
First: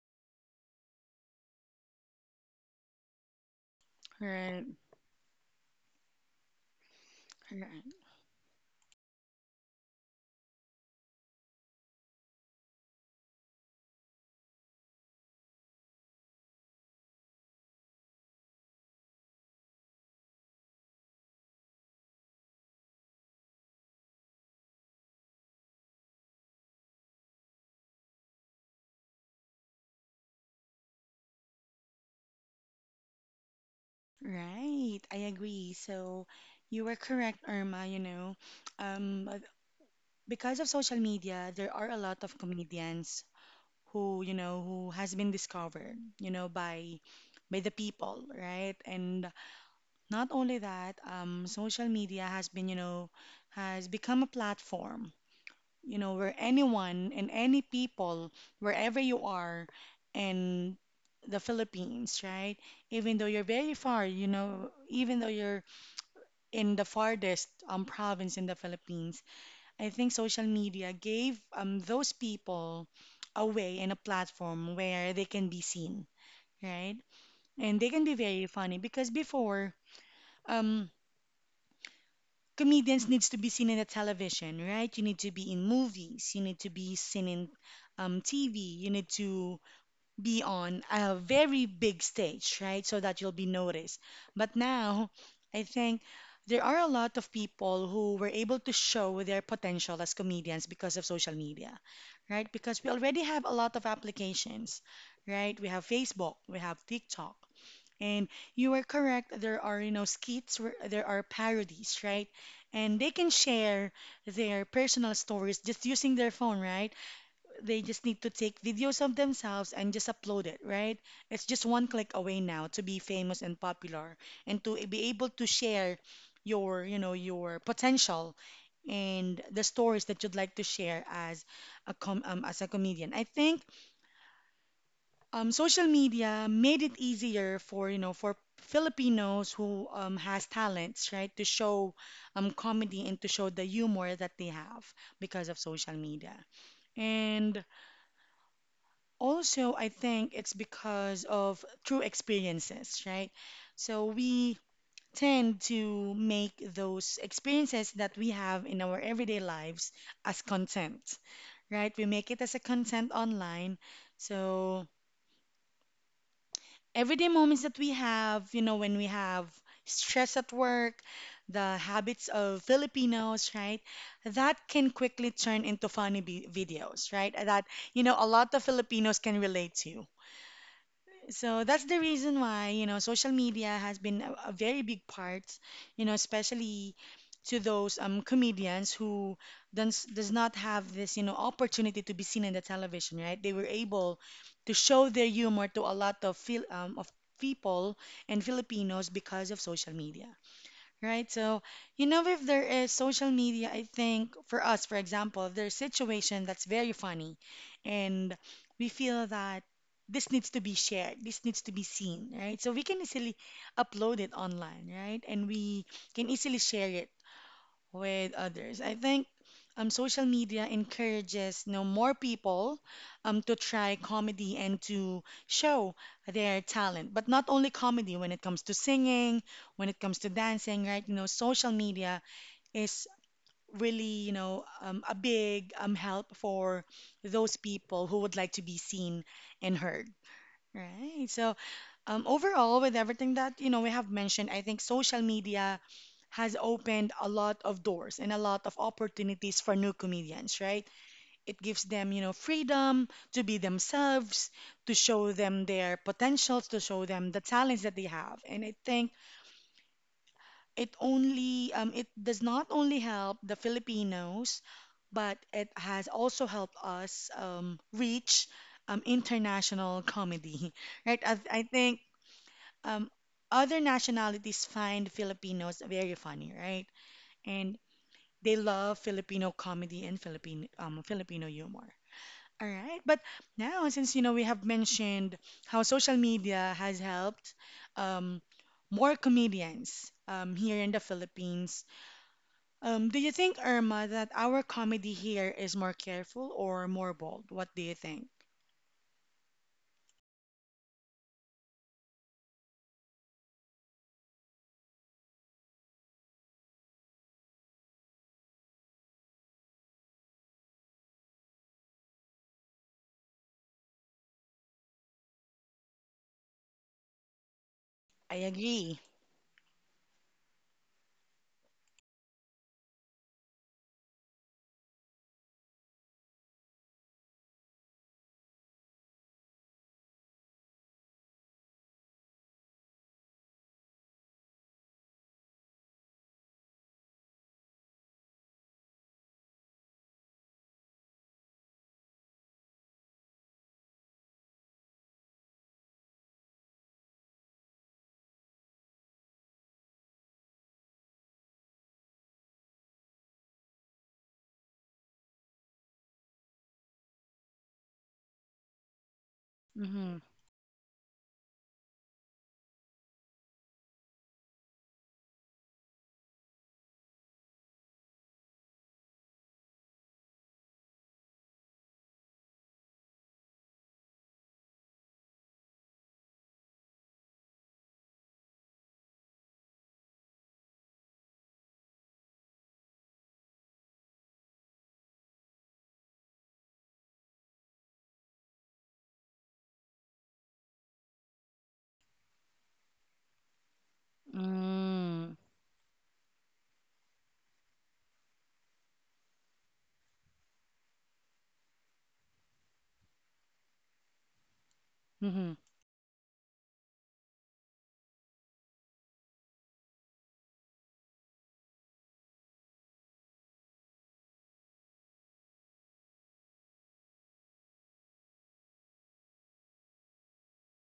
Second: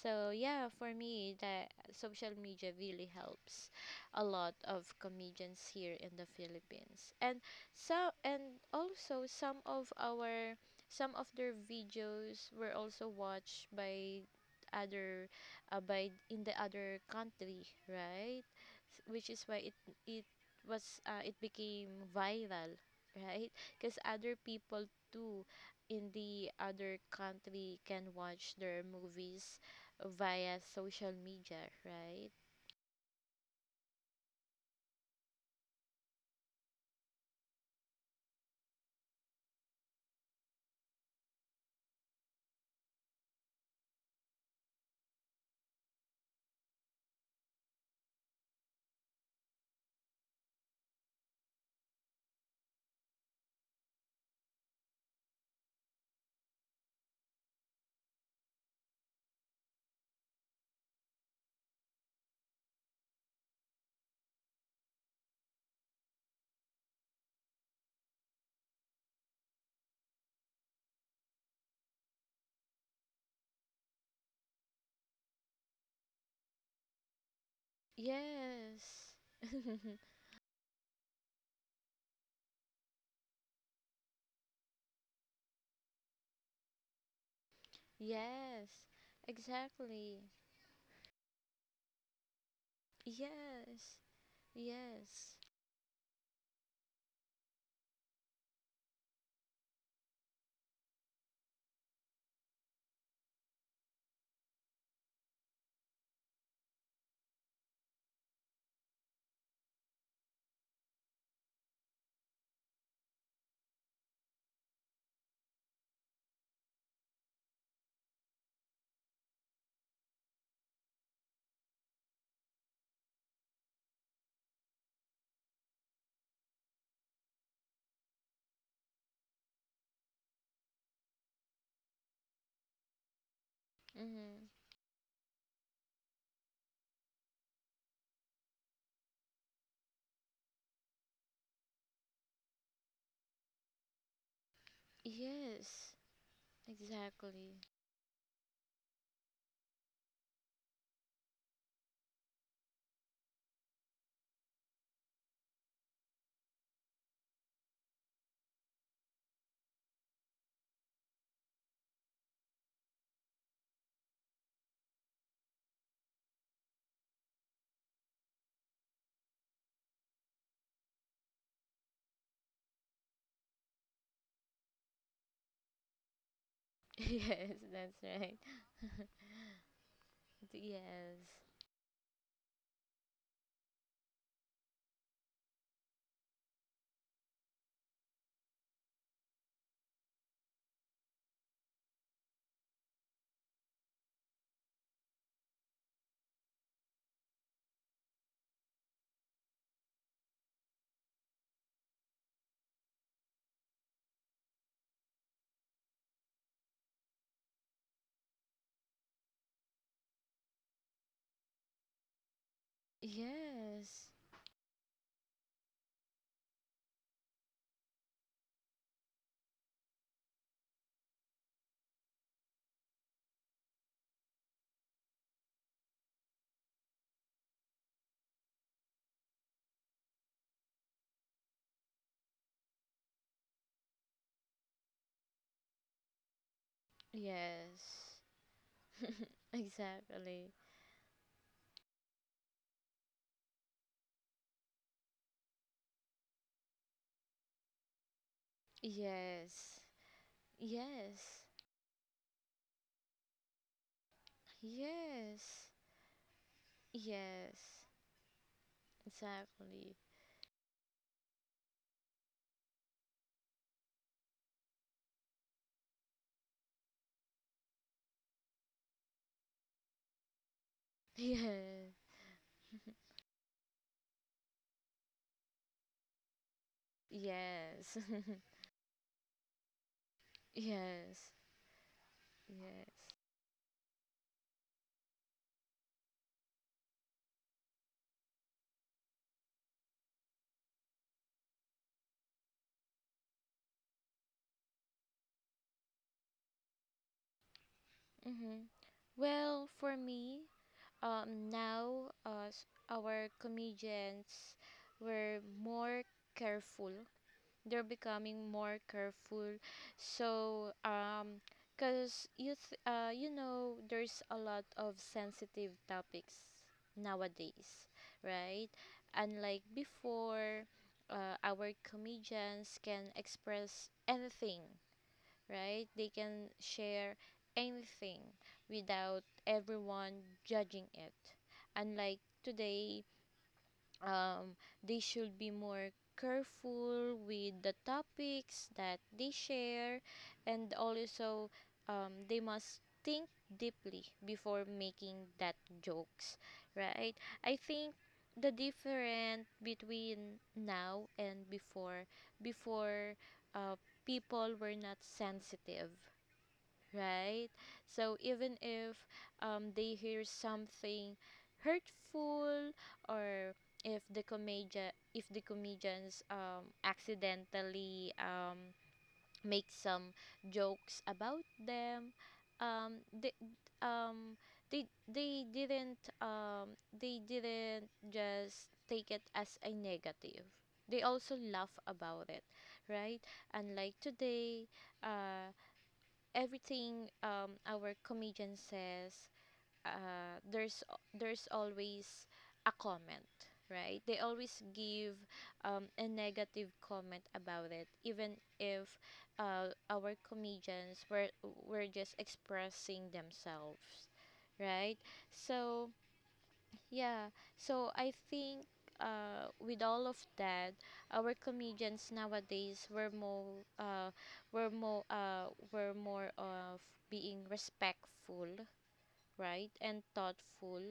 So yeah, for me, that social media really helps a lot Right. of comedians here in the Philippines, and Right. so and also some of our some of their videos were also watched by other uh, by in the other country, right? S- Which is why it it was uh, it became viral, right? Because other people too in the other country can watch their movies via social media, right? Right. I agree. So you were correct, Irma, you know. Um, uh, because of social media, there are a lot of comedians who you know who has been discovered you know by by the people, right? And not only that, um, social media has been you know has become a platform, you know where anyone and any people, wherever you are in the Philippines, right? Even though you're very far, you know even though you're in the farthest um, province in the Philippines, I think social media gave um, those people a way and a platform where they can be seen, right? And they can be very funny because Yes. before, um, comedians needs to be seen in the television, right? You need to be in movies, you need to be seen in um, T V, Yes. you need to Exactly. be on a very big stage, right? So that you'll be Yes. noticed. But now, Yes. I think there are a lot of people who were able to show their potential as comedians because of social media, right? Because we already have a lot of applications, right? We have Facebook, we have TikTok. And you are correct, there are, you know, skits, where- there are parodies, right? And they can share their personal stories just using their phone, right? They just need to take videos of themselves and just upload it, right? It's just one click away now to be famous and popular and to be able to share your, you know, your potential and the stories that you'd like to share as a com um, as a comedian. I think Mm-hmm. um, social media made it easier for, you know, for Filipinos who um, has talents, right, to show um, comedy and to show the humor that they have because of Yes. social media. Exactly. And also, I think it's because of true experiences, right? So we tend to make those experiences that we have in our everyday lives as content, right? We make it as a content online. So everyday moments that we have, you know, when we have stress at work, the habits of Filipinos, right? That can quickly turn into funny vi- videos, right? Yes, That, that's you know, a right. lot of Filipinos can relate to. Yes. So that's the reason why, you know, social media has been a, a very big part, you know, especially to those um comedians who does does not have this, you know, opportunity to be seen in the television, right? They were able to show their humor to a lot of Phil, um, of people and Filipinos because of social media, right? So, you know, if there is social media, I think for us, for example, if there's a situation that's very funny and we feel that this needs to be shared, this needs to be seen, right? So we can easily Yes. upload it online, right? And we can easily share it with others. I think um, social media encourages, you know, more people um, to try comedy and to show their talent. But not only comedy, when it comes to singing, when it comes to dancing, right? You know, social media is really, you know, um, a big um, help for those people Yes. who would like to be seen and heard. Exactly. Right. So, um, overall, with everything that you know we have mentioned, I think social media has opened a lot of doors and a lot of opportunities for Yes. new comedians. Right? Yes. It gives them, you know, freedom to be themselves, to show Yes. them their potentials, to show them the Yes. talents that they have. And I think Exactly. it only, um, it does not only help the Filipinos, but it has also helped us um, reach um, international comedy. Right? I, I Yeah. think um, other nationalities find Filipinos very funny, right? And Yes. they love Filipino comedy and Philippine um, Yes, Filipino humor. All yes. right, but now since you know we have mentioned how social media has helped um, more comedians um, here in the Philippines, um, do you think, Irma, that our comedy here is more careful or more bold? What do you think? Mm-hmm. Well, for me, um, now uh, s- our comedians were more careful. They're becoming more careful. So, um, cause you th- uh, you know, there's a lot of sensitive topics nowadays, I right? agree. Unlike before, uh, our comedians can express anything, right? They can share anything without everyone judging it. Unlike today, um, they should be more careful with the topics that they share, and also um, they must think deeply before making that jokes, right? I think the difference between now and before, before uh, people were not sensitive, right? So even if um, they Mm-hmm. hear something hurtful, or if the comedia if the comedians um, accidentally um, make some jokes about them um, they, um, they they didn't um, they didn't just take it as a negative, they also laugh about it, right. Unlike today, uh, everything um, our comedian says, uh, there's there's always a comment, right? They always give um, a negative comment about it, even if uh, our comedians were were just expressing themselves, right? Mm-hmm. So yeah, so I think uh, with all of that, our comedians nowadays were more uh, were more uh, were more of being respectful, right, and thoughtful.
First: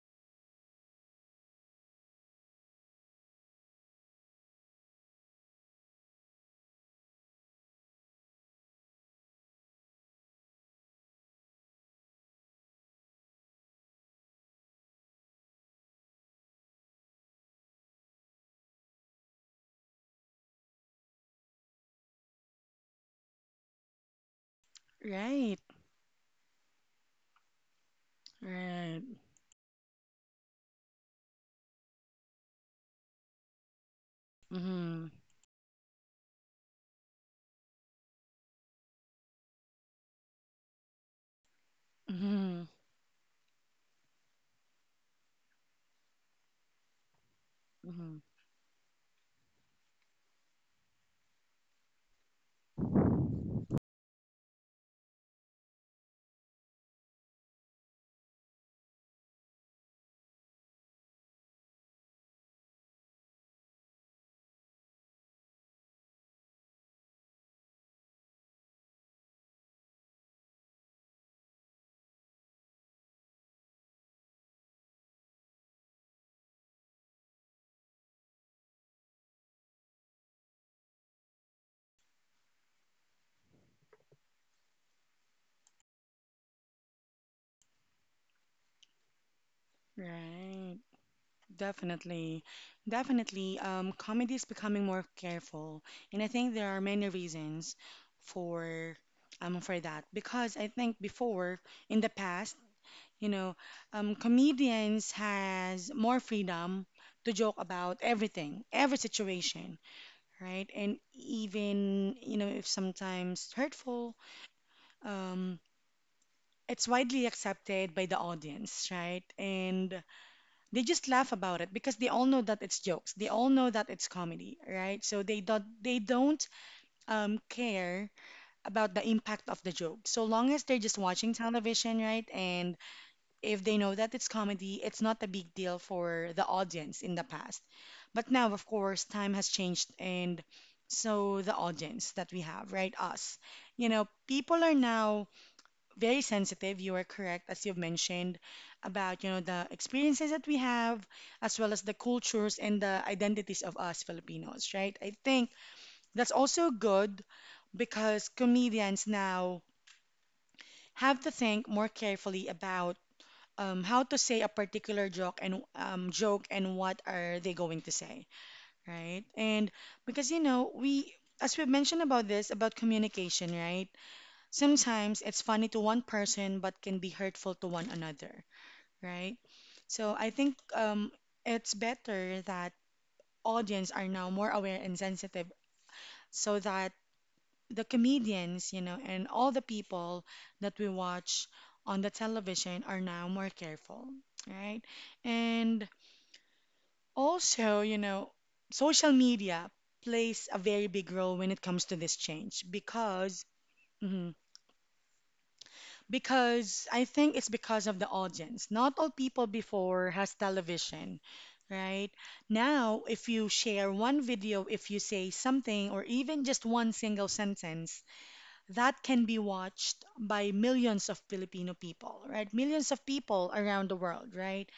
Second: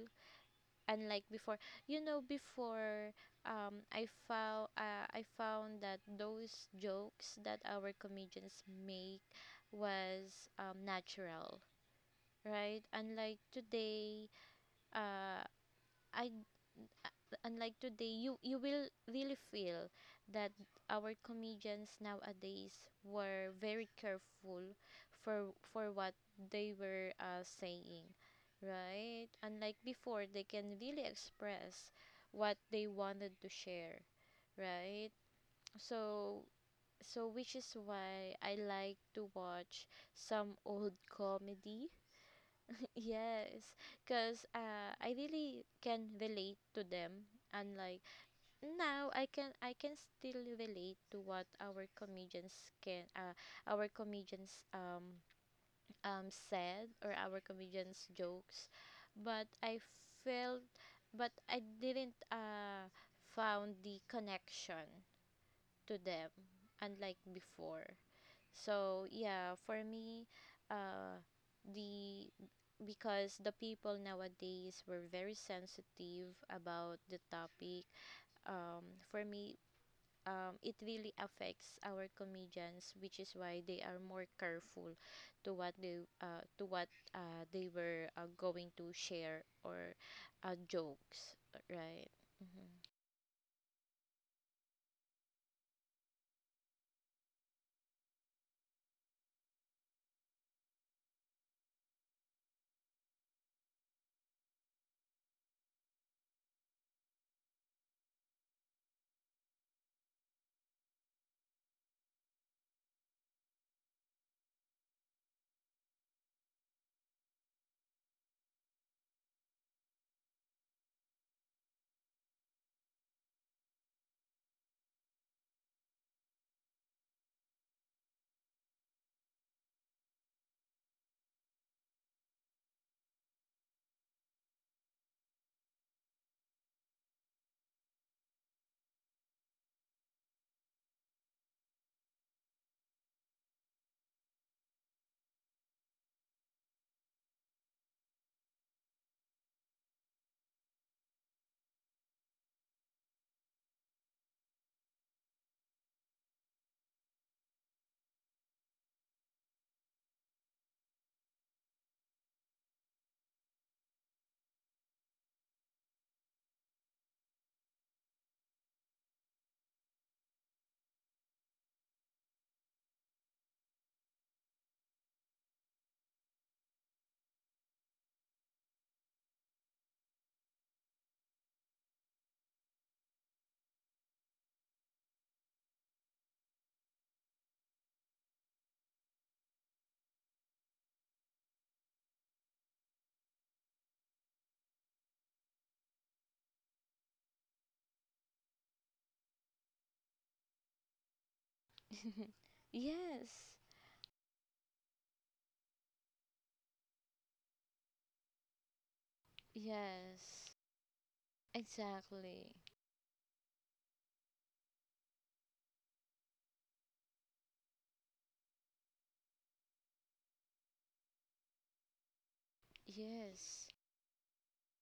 Unlike before, you know, before um, I found uh, I found that those jokes that our comedians make was um, natural, right? Unlike today, uh, I unlike today you you will really feel that our comedians nowadays were very careful for Right. for what they were uh, saying, Right. right? Unlike before, they can really express what they wanted to share, Mm-hmm. right? So, so which is why I like to watch some old comedy. Mm-hmm. Yes, because uh, I really can relate to them, unlike Mm-hmm. now. I can I can still relate to what our comedians can uh our comedians um um said, or our comedians jokes, but I felt, but I didn't uh found the connection to them, unlike before. So yeah, for me, uh the because the people nowadays were very sensitive about the topic, um for me, um, it really affects our comedians, which is why they are more careful to what they uh, to what uh, they were uh, going to share or uh, Right. jokes, right? Definitely. Hmm. Definitely. Um, comedy is becoming more careful, and I think there are many reasons for um for that because I think before, in the past, you know, um, comedians has more freedom to joke about everything, every situation, right? And even, you know, if sometimes hurtful, um, it's widely accepted by the audience, right? And they just laugh about it because they all know that it's jokes, they all know that it's comedy, right? So they don't they don't um, care about the impact of the joke so long as they're just watching television, right? And if they know that it's comedy, it's not a big deal for the audience in the past. But now, of course, time has changed, and so the audience that we have, right, us, you know people are now very sensitive. You are correct, as you've mentioned, about you know the experiences that we have, as well as the cultures and the identities of us Filipinos, right? I think that's also good because comedians now have to think more carefully about um, how to say a particular joke, and um, joke and what are they going to say, right? And because you know we. As we've mentioned about this, about communication, right? Sometimes it's funny to one person but can be hurtful to one another, right? So I think um, it's better that audience are now more aware and sensitive so that the comedians, you know, and all the people that we watch on the television are now more careful, right? And also, you know, social media plays a very big role when it comes to this change because Yes, mm-hmm, because I think it's because of the audience. Not all people before has yes, television, right? exactly. Now, if you share one video, if you say something or even just one single sentence, that can be watched by millions of Filipino people, right? Millions of people Yes, around the world, right?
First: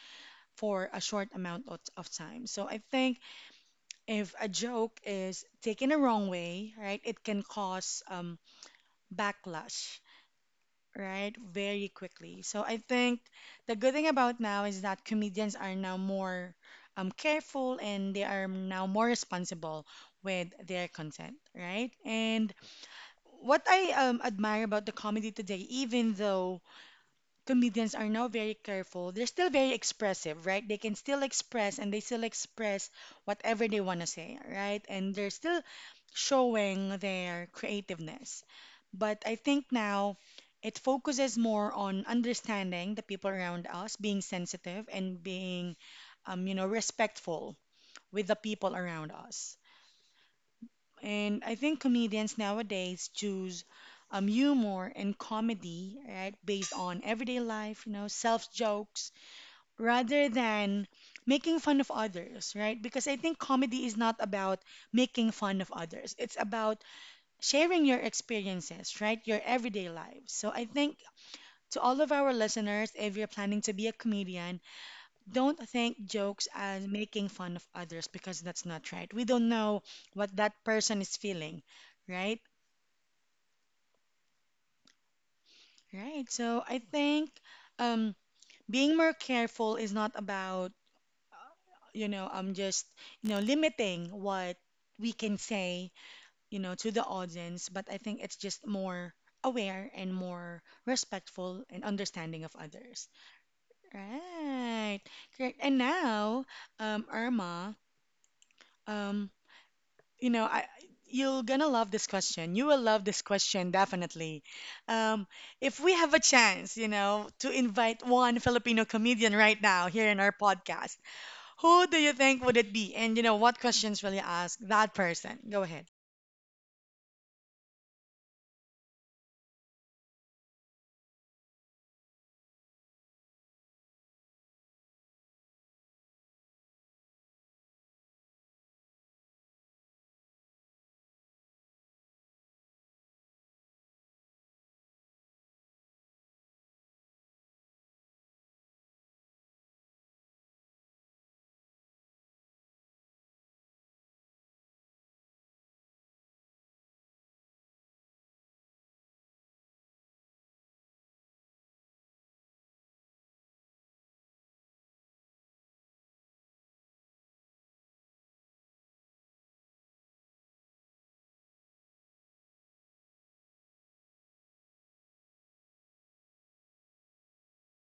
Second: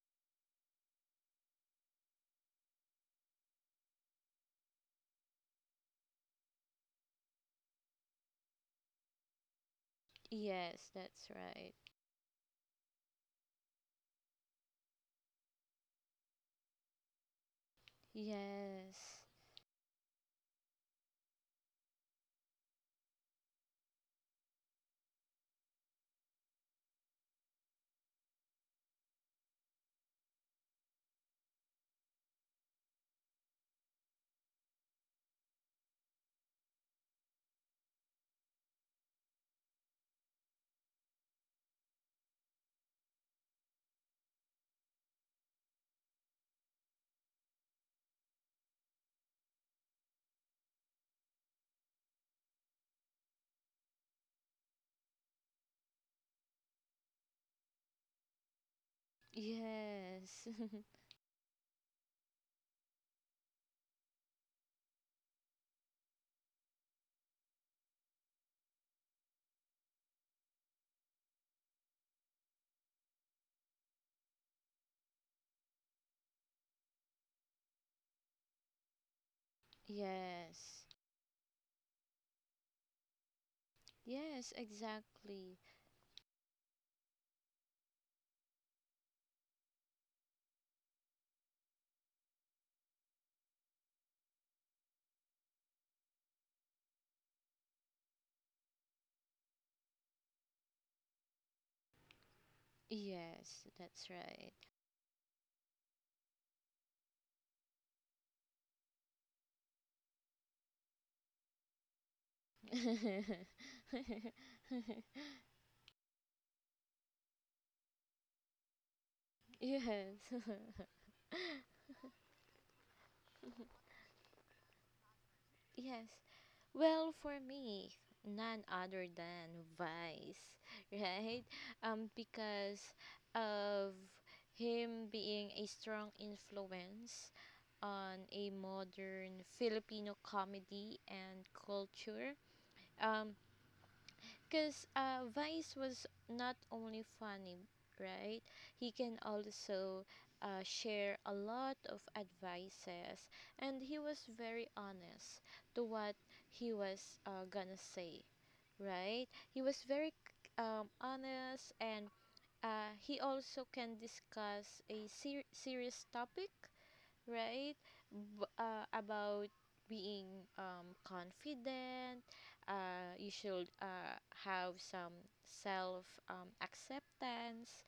For a short amount of, of time. So I think if a joke is taken a wrong way, right, it can cause um, backlash, yes, that's right? right. Very quickly. So I think the good thing about now is that comedians are now more um, careful and they are now more Yes, responsible with their content, right? And what I um, admire about the comedy today, even though comedians are now very careful, they're still very expressive, right? They can still express and they still express whatever they want to say, right? And they're still showing their creativeness. But I think now it focuses more on understanding the people around us, being sensitive and being, um, you know, respectful with the people around us. And I think comedians nowadays choose um, humor and comedy, right, based on everyday life, you know, self jokes, rather yes, than making fun of others, right? Because I think comedy is not about making fun of others, it's about sharing your experiences, right, your everyday lives. So I think to all of our listeners, if you're planning to be a comedian, don't think jokes as making fun of others because that's not right. We don't know what that yes. person is feeling, right? Yes, exactly. Right. So I think um, being more careful is not about, you know, um, just, you know, limiting what we can say, you know, to the audience, but I think it's just more aware and more respectful and understanding of others. Yes, that's right. Right. Correct. And now, um, Irma, um, you know, I you're gonna love this question. You will love this question definitely. Um, if we have a chance, you know, to invite one Filipino comedian right now Yes. here in our podcast, who do you think would it be? And you know, what questions will you ask that person? Go ahead. Yes. Well, for me, none other than Vice, right? Um, because of him being a strong influence on a modern Filipino comedy and culture. Um, Because uh, Vice was not only funny, right? He can also uh, share a lot of advices, and he was very honest to what he was uh, gonna say, right? He was very um, honest, and uh, he also can discuss a ser- serious topic, right? B- uh, about being um, confident. Uh, you should uh, have some self um, acceptance,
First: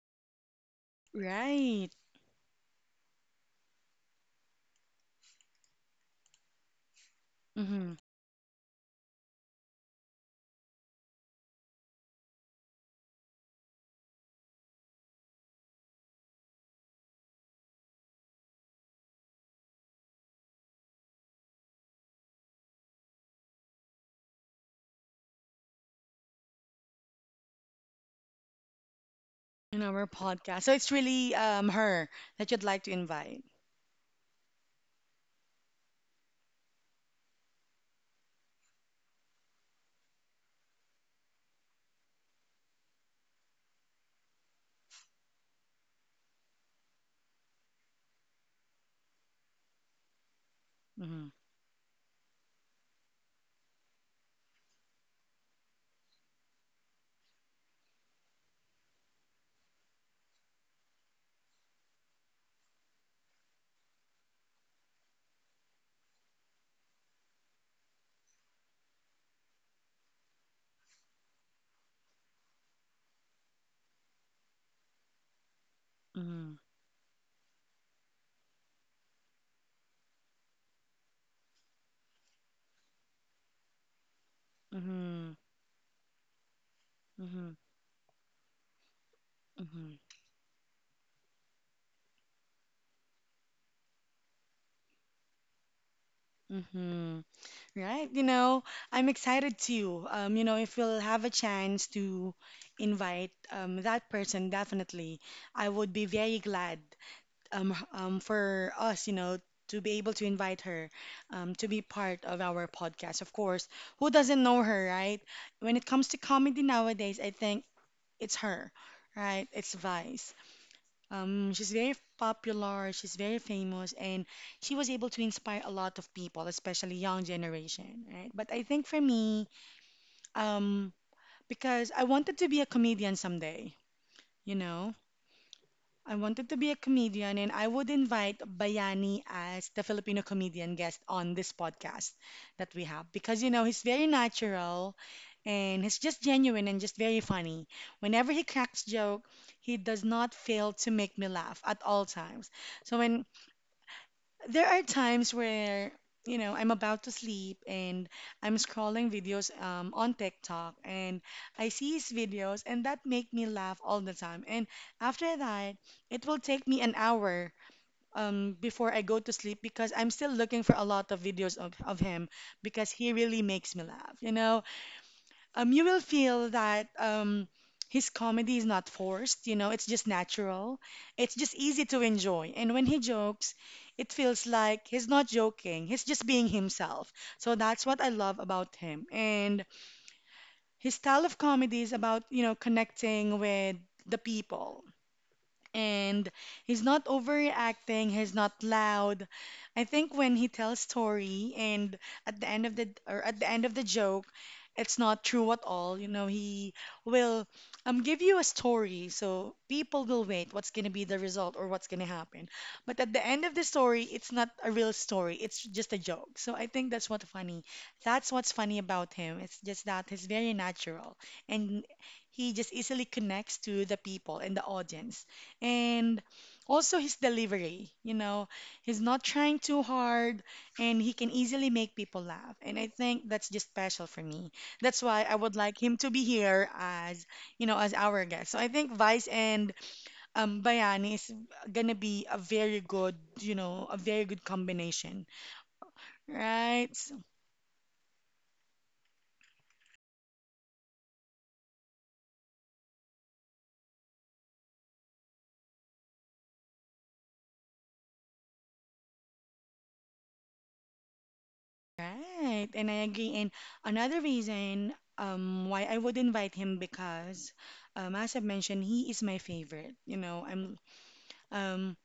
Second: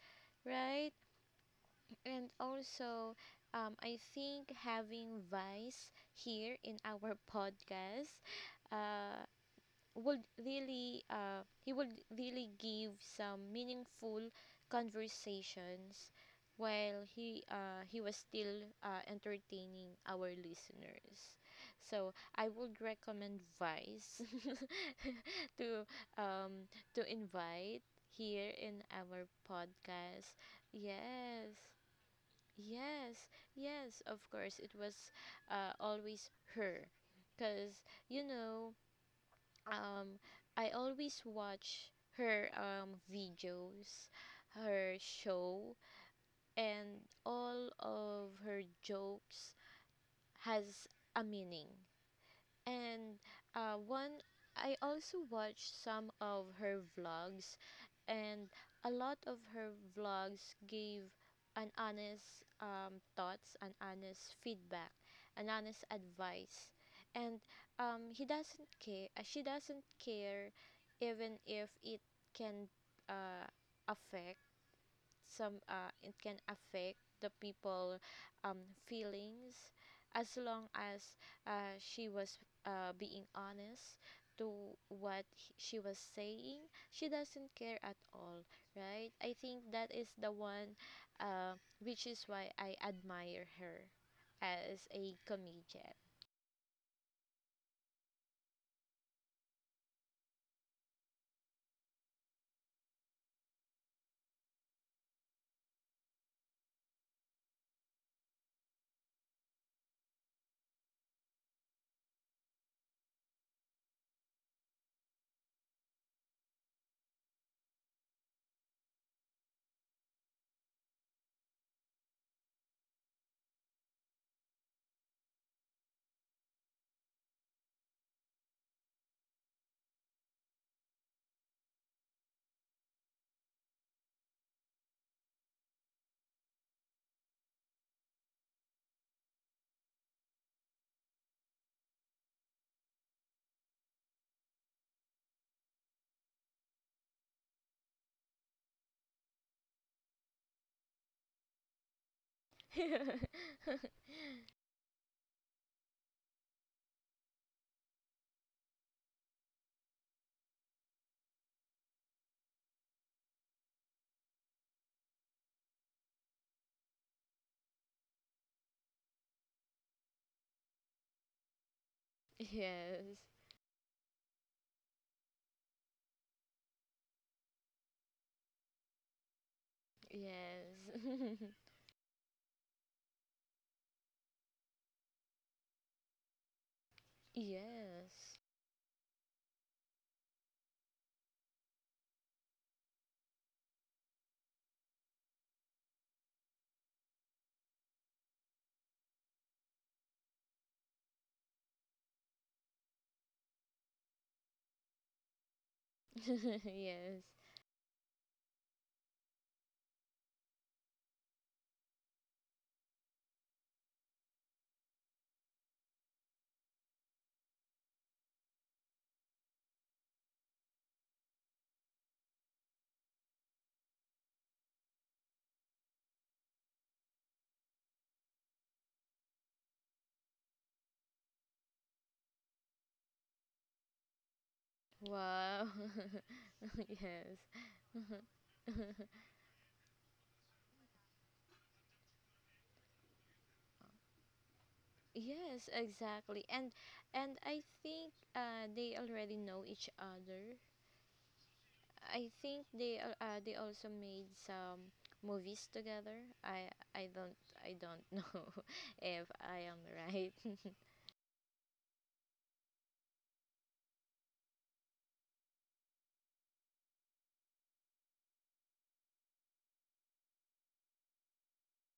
right? Right. And also, um, I think having Vice here in our Mm-hmm. podcast, uh, would really uh, he would really give some meaningful conversations while he uh, he was still uh, entertaining our listeners, so I would recommend vice to um to invite here in our In our podcast. podcast, so it's really Yes, um her that you'd like to yes, invite. yes, of course, it was uh, always her, because you know, um I always watch her um videos, her show, and all of her jokes has a Mm-hmm. meaning. And uh, one I also watched some of her vlogs, and a lot of her vlogs gave an honest um, thoughts, an honest feedback, an honest advice, and um, he doesn't care. Uh, She doesn't care, even if it can uh, affect some uh, it can Mm-hmm. affect the people um, feelings, as long as uh, she was uh, being honest to what Mm-hmm. he- she was saying. She Mm-hmm. doesn't care at all, right? I think Mm-hmm. that is the one uh, which is why I admire her as a comedian. Mm-hmm. Right, you know, I'm excited too. Um, you know, if we'll have a chance to invite um, that person, definitely, I would be very glad, um, h- um, for us, you know, to be able to invite her um, to be part of our podcast. Of course, who doesn't know her, right? When it comes to comedy nowadays, I think it's her, right? It's Vice. Um, she's very popular, she's very famous, and she was able to inspire a lot of people, especially young generation, right? But I think for me, um, because I wanted to be a comedian someday, you know? I wanted to be a comedian, and I would invite Bayani as the Filipino comedian guest on this podcast that we have because, you know, he's very natural and he's just genuine and just very funny. Whenever he cracks joke, he does not fail to make me laugh at all times. So when there are times where you know I'm about to sleep and I'm scrolling videos um, on TikTok and I see his videos and that make me laugh all the time. And after that, it will take me an hour um, before I go to sleep because I'm still looking for a lot of videos of, of him because he Yes, really makes me laugh. You know, um, you will feel that um, his comedy is not forced, you know, it's just natural. It's yes, just easy to enjoy. And when he jokes, it feels like he's not joking, he's just being himself. So that's what I love yes, about him. And his style of comedy is about, you know, connecting with the people. And he's not overreacting, he's not loud. I think when he tells story and at the end of the or at the end of the joke, it's not true at all. You know, he yes, will um give you a story, so people will wait what's gonna be the result or what's gonna happen. But at the end of the story, it's not a real story. It's just a joke. So I think that's what funny. That's what's funny about him. It's just that he's very natural and he just easily connects to the people and the audience. And also his delivery, you know, he's not trying too hard and he can easily make people laugh. And I think that's just special for me. That's why I would wow. like him to be here as, you Yes. know, as our guest. So I think Vice and um, Bayani is gonna be a very good, you know, a very good combination, Yes, exactly. And right? So- and I think uh they already know each other. I think they al- uh they also made some movies together. I I don't I don't know if I am right. right, and I agree. And another reason um, why I would invite him because, um, as I mentioned, he is my favorite. You know, I'm um,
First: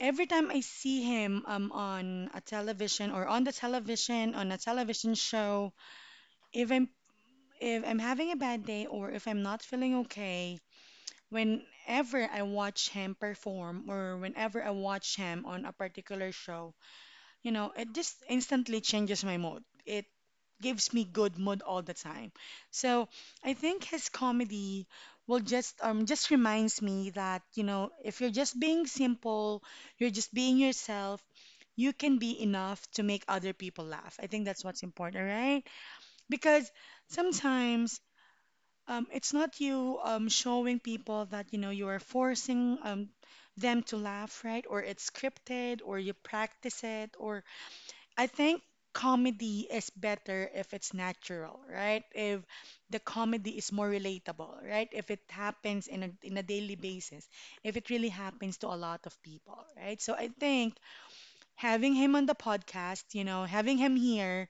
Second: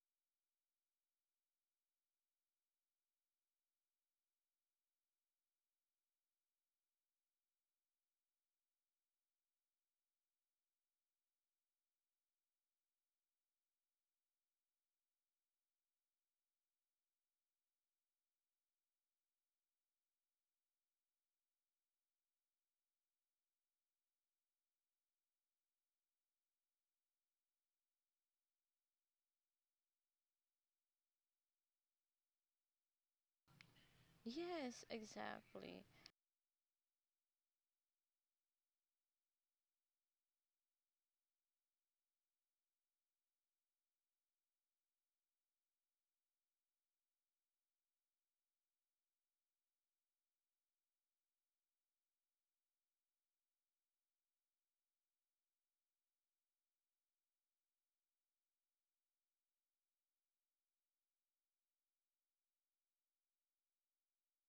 every time I see him um, on a television or on the television on a television show, if I'm If I'm having a bad day or if I'm not feeling okay, whenever I watch him perform or whenever I watch him on a particular show, you know, it just instantly changes my mood. It gives me good mood all the time. So I think his comedy will just um just reminds me that, you know, if you're just being simple, you're just being yourself, you can be enough to make other people laugh. I think that's what's Yes, important, right? exactly. Because sometimes um, it's not you um, showing people that you know you are forcing um, them to laugh, right? Or it's scripted, or you practice it, or I think comedy is better if it's natural, right? If the comedy is more relatable, right? If it happens in a in a daily basis, if it really happens to a lot of people, right? So I think having him on the podcast, you know, having him here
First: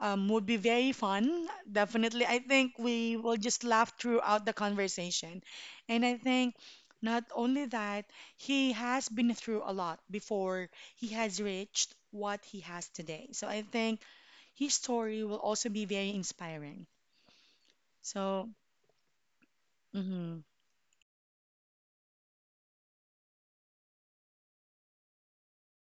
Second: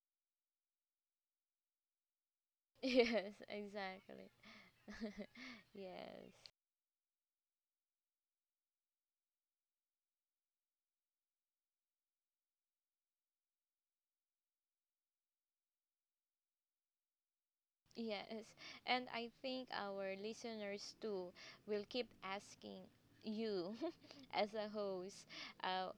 um, would be very fun. Definitely. I think we Yes, will just laugh exactly. throughout the conversation. And I Yes. think not only that, he has been through a lot before he has reached what he has today. So I think his story will also be very inspiring. Yes. So, And I think our mhm. listeners too will keep asking you as a host, uh,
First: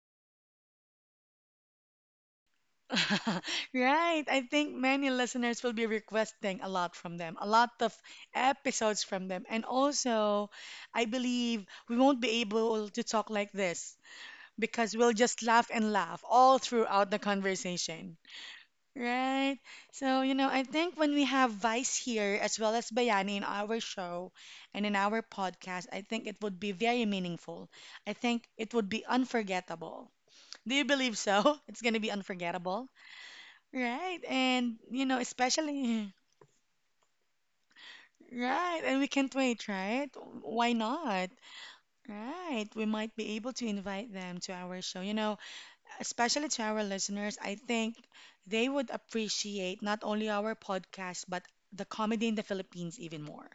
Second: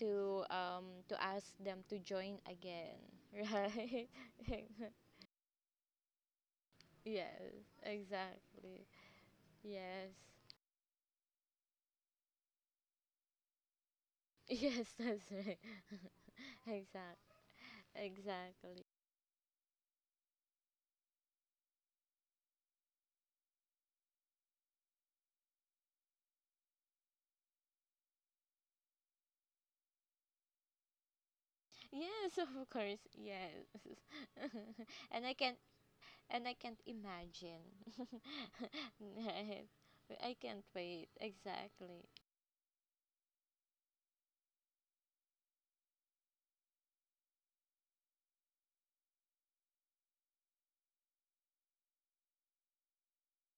to um to ask them to join again, right? Right. I think many listeners will be requesting a lot from them, a Yes, lot of exactly. episodes from them. And Yes. also, I believe we won't be able to talk like this Yes, because we'll that's just right. laugh and laugh all throughout exact the conversation. exactly. Right? So, you know, I think when we have Vice here as well as Bayani in our show and in our podcast, I think it would be very meaningful. I think it would be unforgettable. Do you believe so? It's going to be Yes, of unforgettable. course. Yes. Right? And, you know, and I can't especially, and I can't imagine. right? And we can't Right. wait, right? I can't Why wait. not? Exactly. Right. We might be able to invite them to our show. You know, especially to our listeners, I think they would appreciate not only our podcast, but the comedy in the Philippines even more,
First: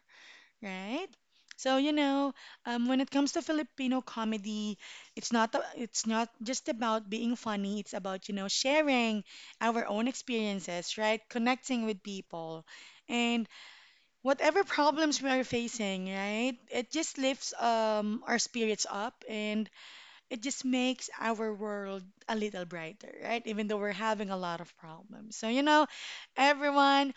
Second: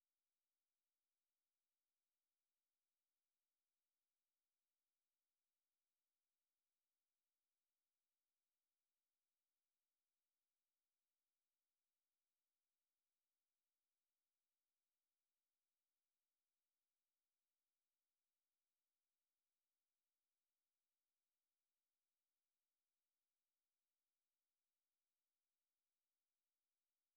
right? So, you know, um, when it comes to Filipino comedy, it's not a- it's not just about being funny. It's about, you know, sharing our own experiences, right? Connecting with people, and whatever problems we are facing, right? It just lifts um, our spirits up and it just makes our world a little brighter, right? Even though we're having a lot of problems. So, you know, everyone,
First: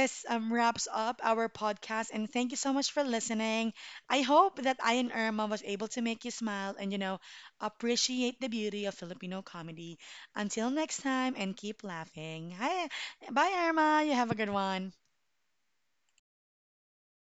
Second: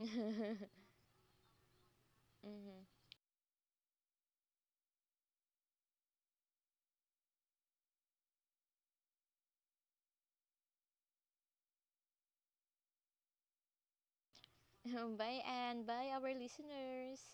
um, Mm-hmm. wraps up our podcast. And thank you so much for listening. I hope that I and Irma was able to make you smile and, you know, appreciate the beauty of Filipino comedy. Until next time, and keep laughing. Hi. Bye, Irma. You have a good one. Bye, and bye our listeners.